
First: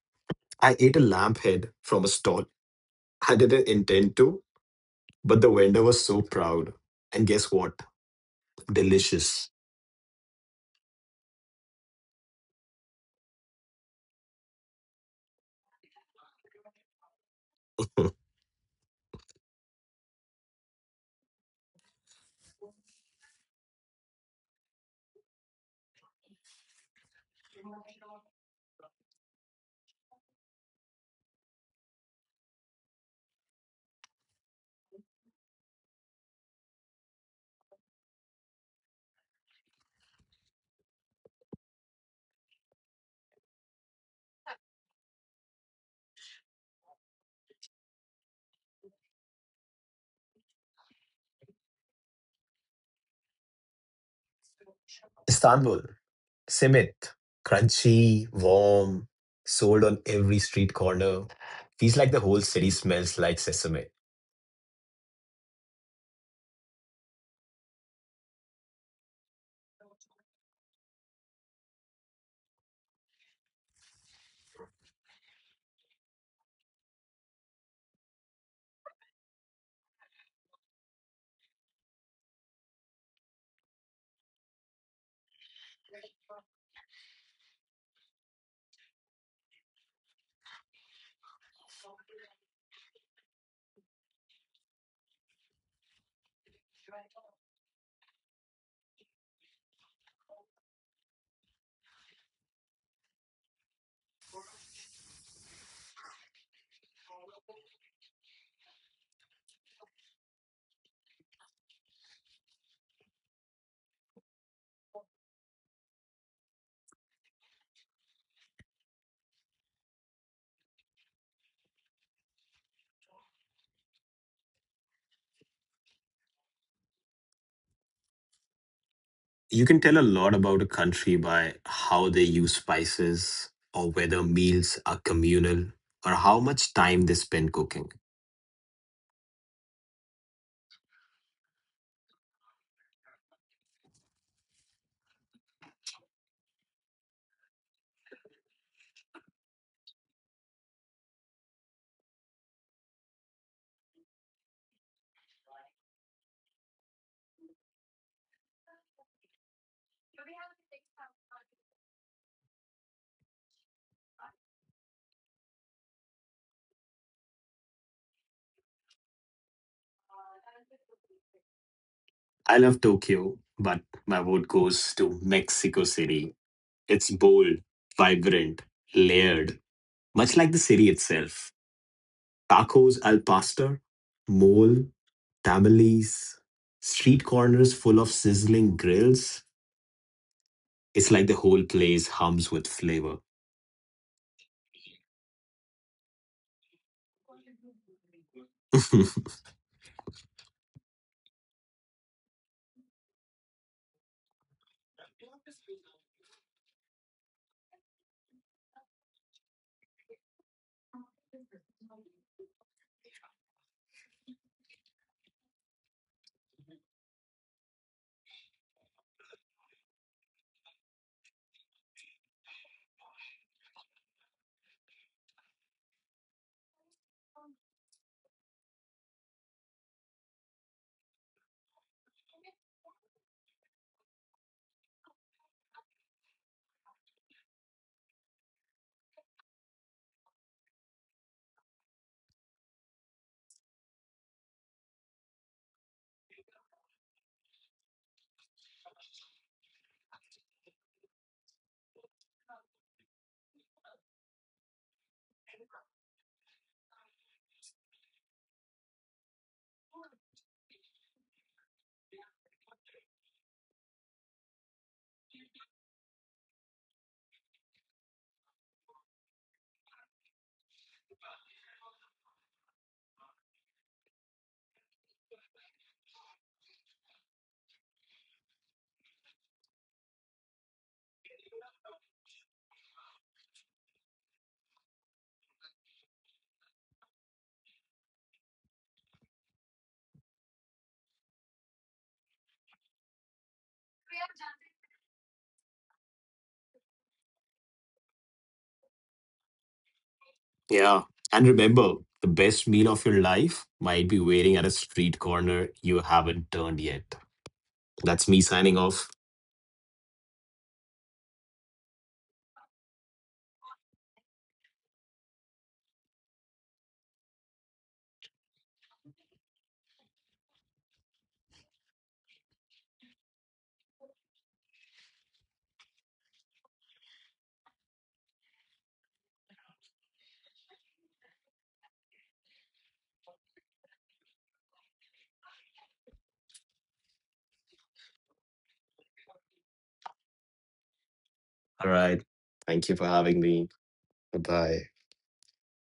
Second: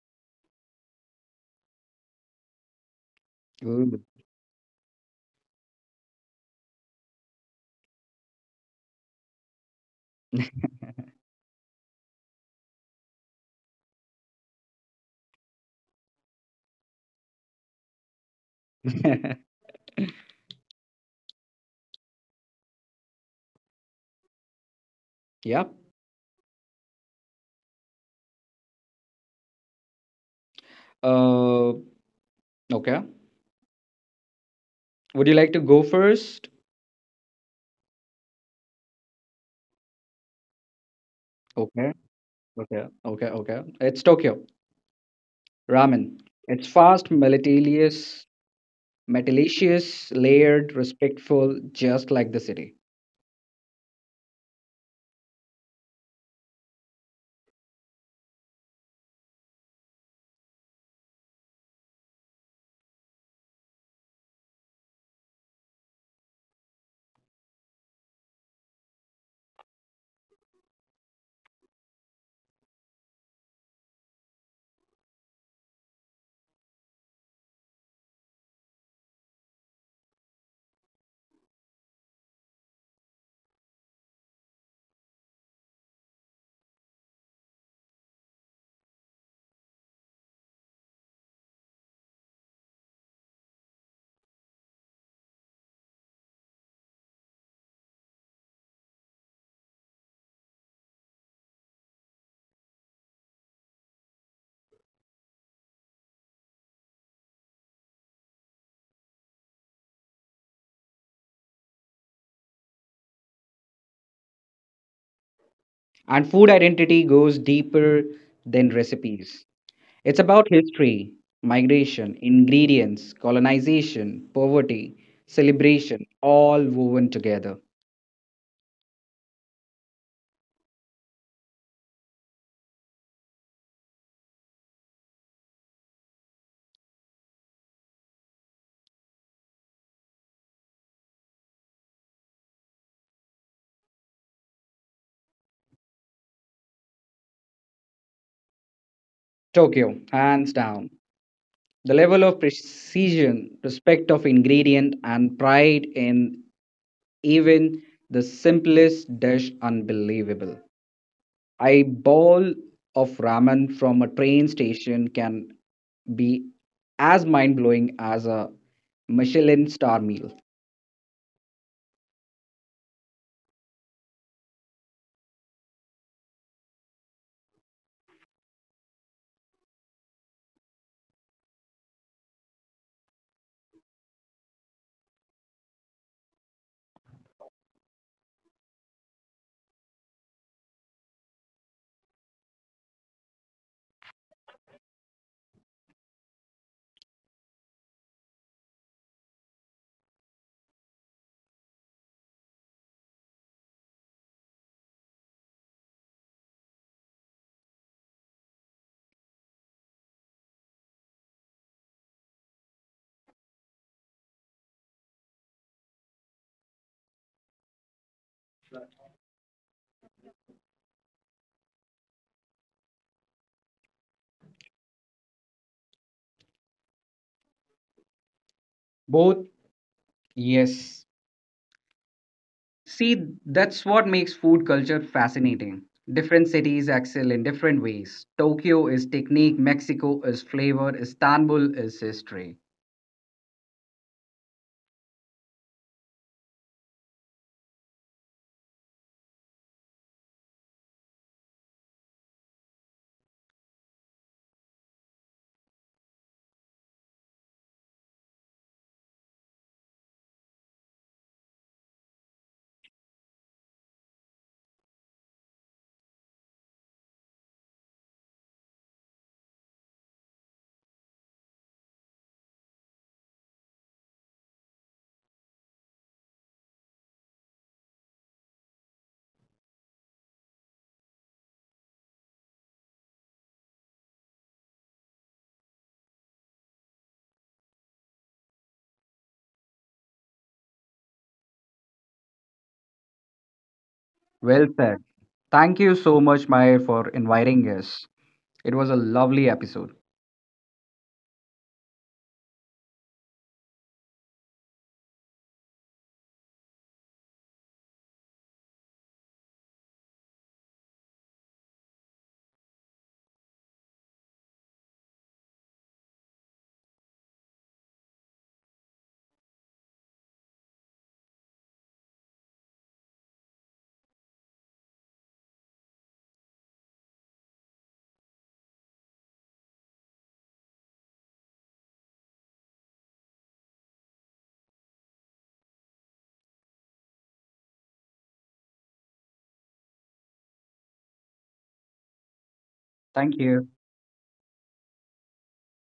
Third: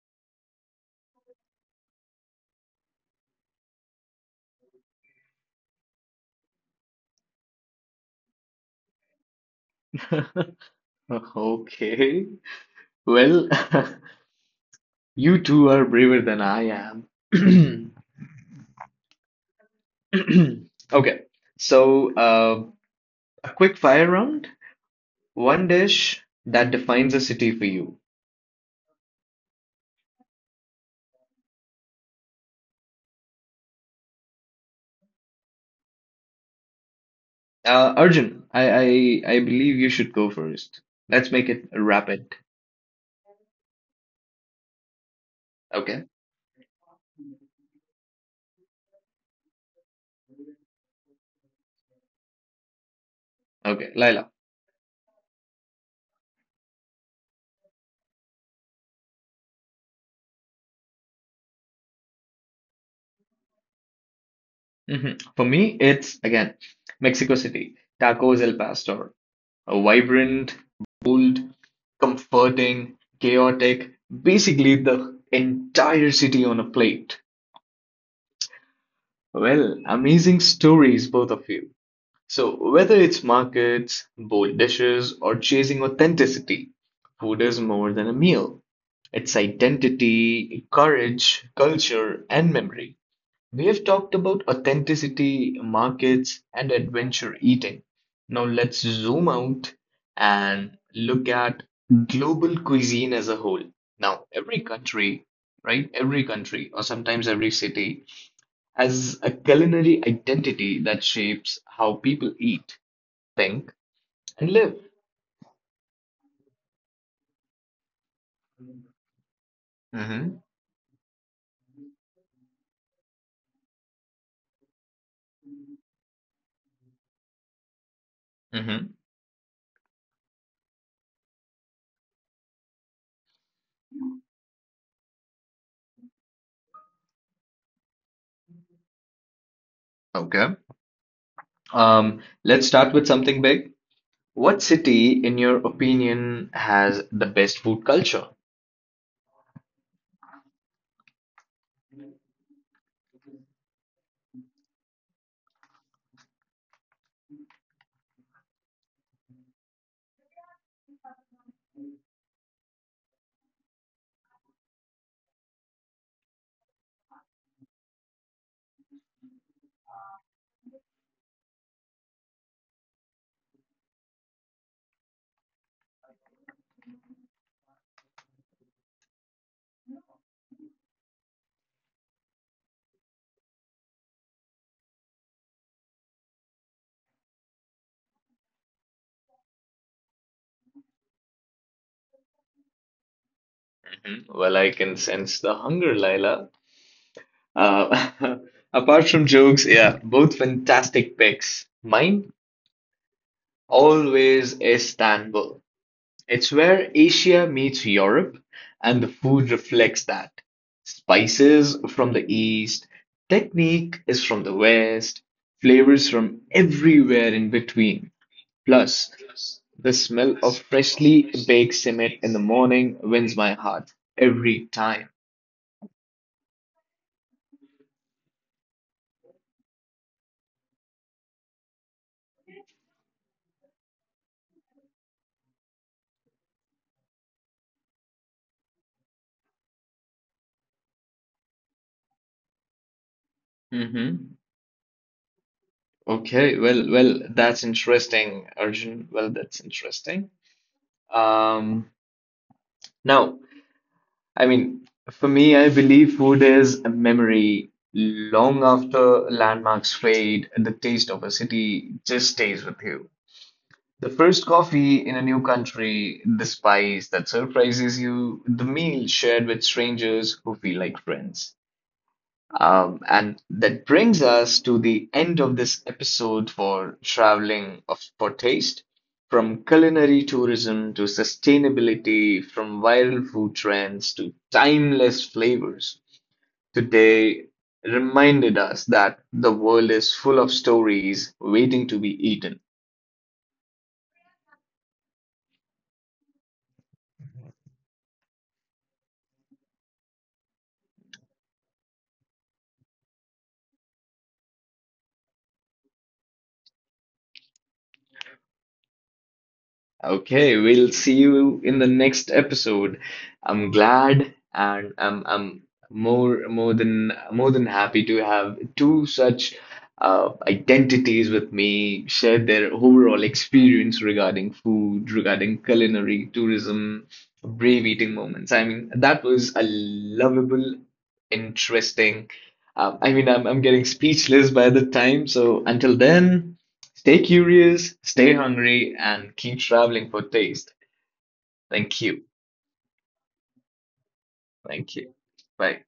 I ate a lamb head from a stall. I didn't Ooh. intend to, but the vendor was so proud. And guess what? Delicious. Mm-hmm. Okay. Well, you two are braver than I am. Okay. So, uh, a quick fire round. Yeah. One dish that defines a city for you. Uh, Okay. Would you like to go first? Uh, Arjun, I, I I believe you should go first. Let's make it Okay. rapid. Okay. Okay. Okay. It's Tokyo Okay. ramen. It's fast, melatelious, metalacious, layered, respectful, just like the city. Okay. Laila. Istanbul, simit, crunchy, warm, sold on every street corner. Feels like the whole city smells like sesame. Mhm. For me, it's again Mexico City, Tacos El Pastor, a vibrant, bold, comforting, chaotic, basically the entire city on a plate. Well, amazing stories, both of you. So, whether it's markets, bold dishes, or chasing authenticity, food is more than a meal. It's identity, courage, culture, and memory. We have talked about authenticity, markets, and adventure eating. Now let's zoom out and look at global cuisine as a whole. Now, every country, right? Every country, or sometimes every city, has a culinary identity that shapes how people eat, think, and live. And food identity goes deeper than recipes. It's Mm-hmm. about history, migration, ingredients, colonization, poverty, celebration, all woven together. Mm-hmm. You can tell a lot about a country by how they use spices, or whether meals are communal, or how much time they spend cooking. Okay. Um, let's start with something big. What city, in your opinion, has the best food culture? Tokyo, hands down. The level of precision, respect of ingredient, and pride in even the simplest dish unbelievable. A bowl of ramen from a train station can be as mind blowing as a Michelin star meal. I love Tokyo, but my vote goes to Mexico City. It's bold, vibrant, layered, much like the city itself. Tacos al pastor, mole, tamales, street corners full of sizzling grills. It's like the whole place hums with flavor. Hmm, well, I can sense the hunger, Laila. Uh, apart from jokes, yeah, both fantastic picks. Mine always Istanbul. It's where Asia meets Europe, and the food reflects that. Spices from the east, technique is from the west, flavors from everywhere in between. Plus, the smell of freshly baked cement in the morning wins my heart every time. Both, yes. See, that's what makes food culture fascinating. Different cities excel in different ways. Tokyo is technique, Mexico is flavor, Istanbul is history. hmm Okay, well, well, that's interesting, Arjun. Well, that's interesting. Um, Now, I mean, for me, I believe food is a memory. Long after landmarks fade, the taste of a city just stays with you. The first coffee in a new country, the spice that surprises you, the meal shared with strangers who feel like friends. Um, and that brings us to the end of this episode for traveling of, for taste, from culinary tourism to sustainability, from viral food trends to timeless flavors. Today reminded us that the world is full of stories waiting to be eaten. Well said. Thank you so much, Mahir, for inviting us. It was a lovely episode. Yeah. And remember, the best meal of your life might be waiting at a street corner you haven't turned yet. That's me signing off. Okay, we'll see you in the next episode. I'm glad and I'm I'm more more than more than happy to have two such uh, identities with me share their overall experience regarding food, regarding culinary, tourism, brave eating moments. I mean, that was a lovable, interesting. Um, I mean, I'm I'm getting speechless by the time. So until then. Stay curious, stay hungry, and keep traveling for taste. All Thank you. right. Thank you for Thank having you. me. Bye bye. Thank you. Bye.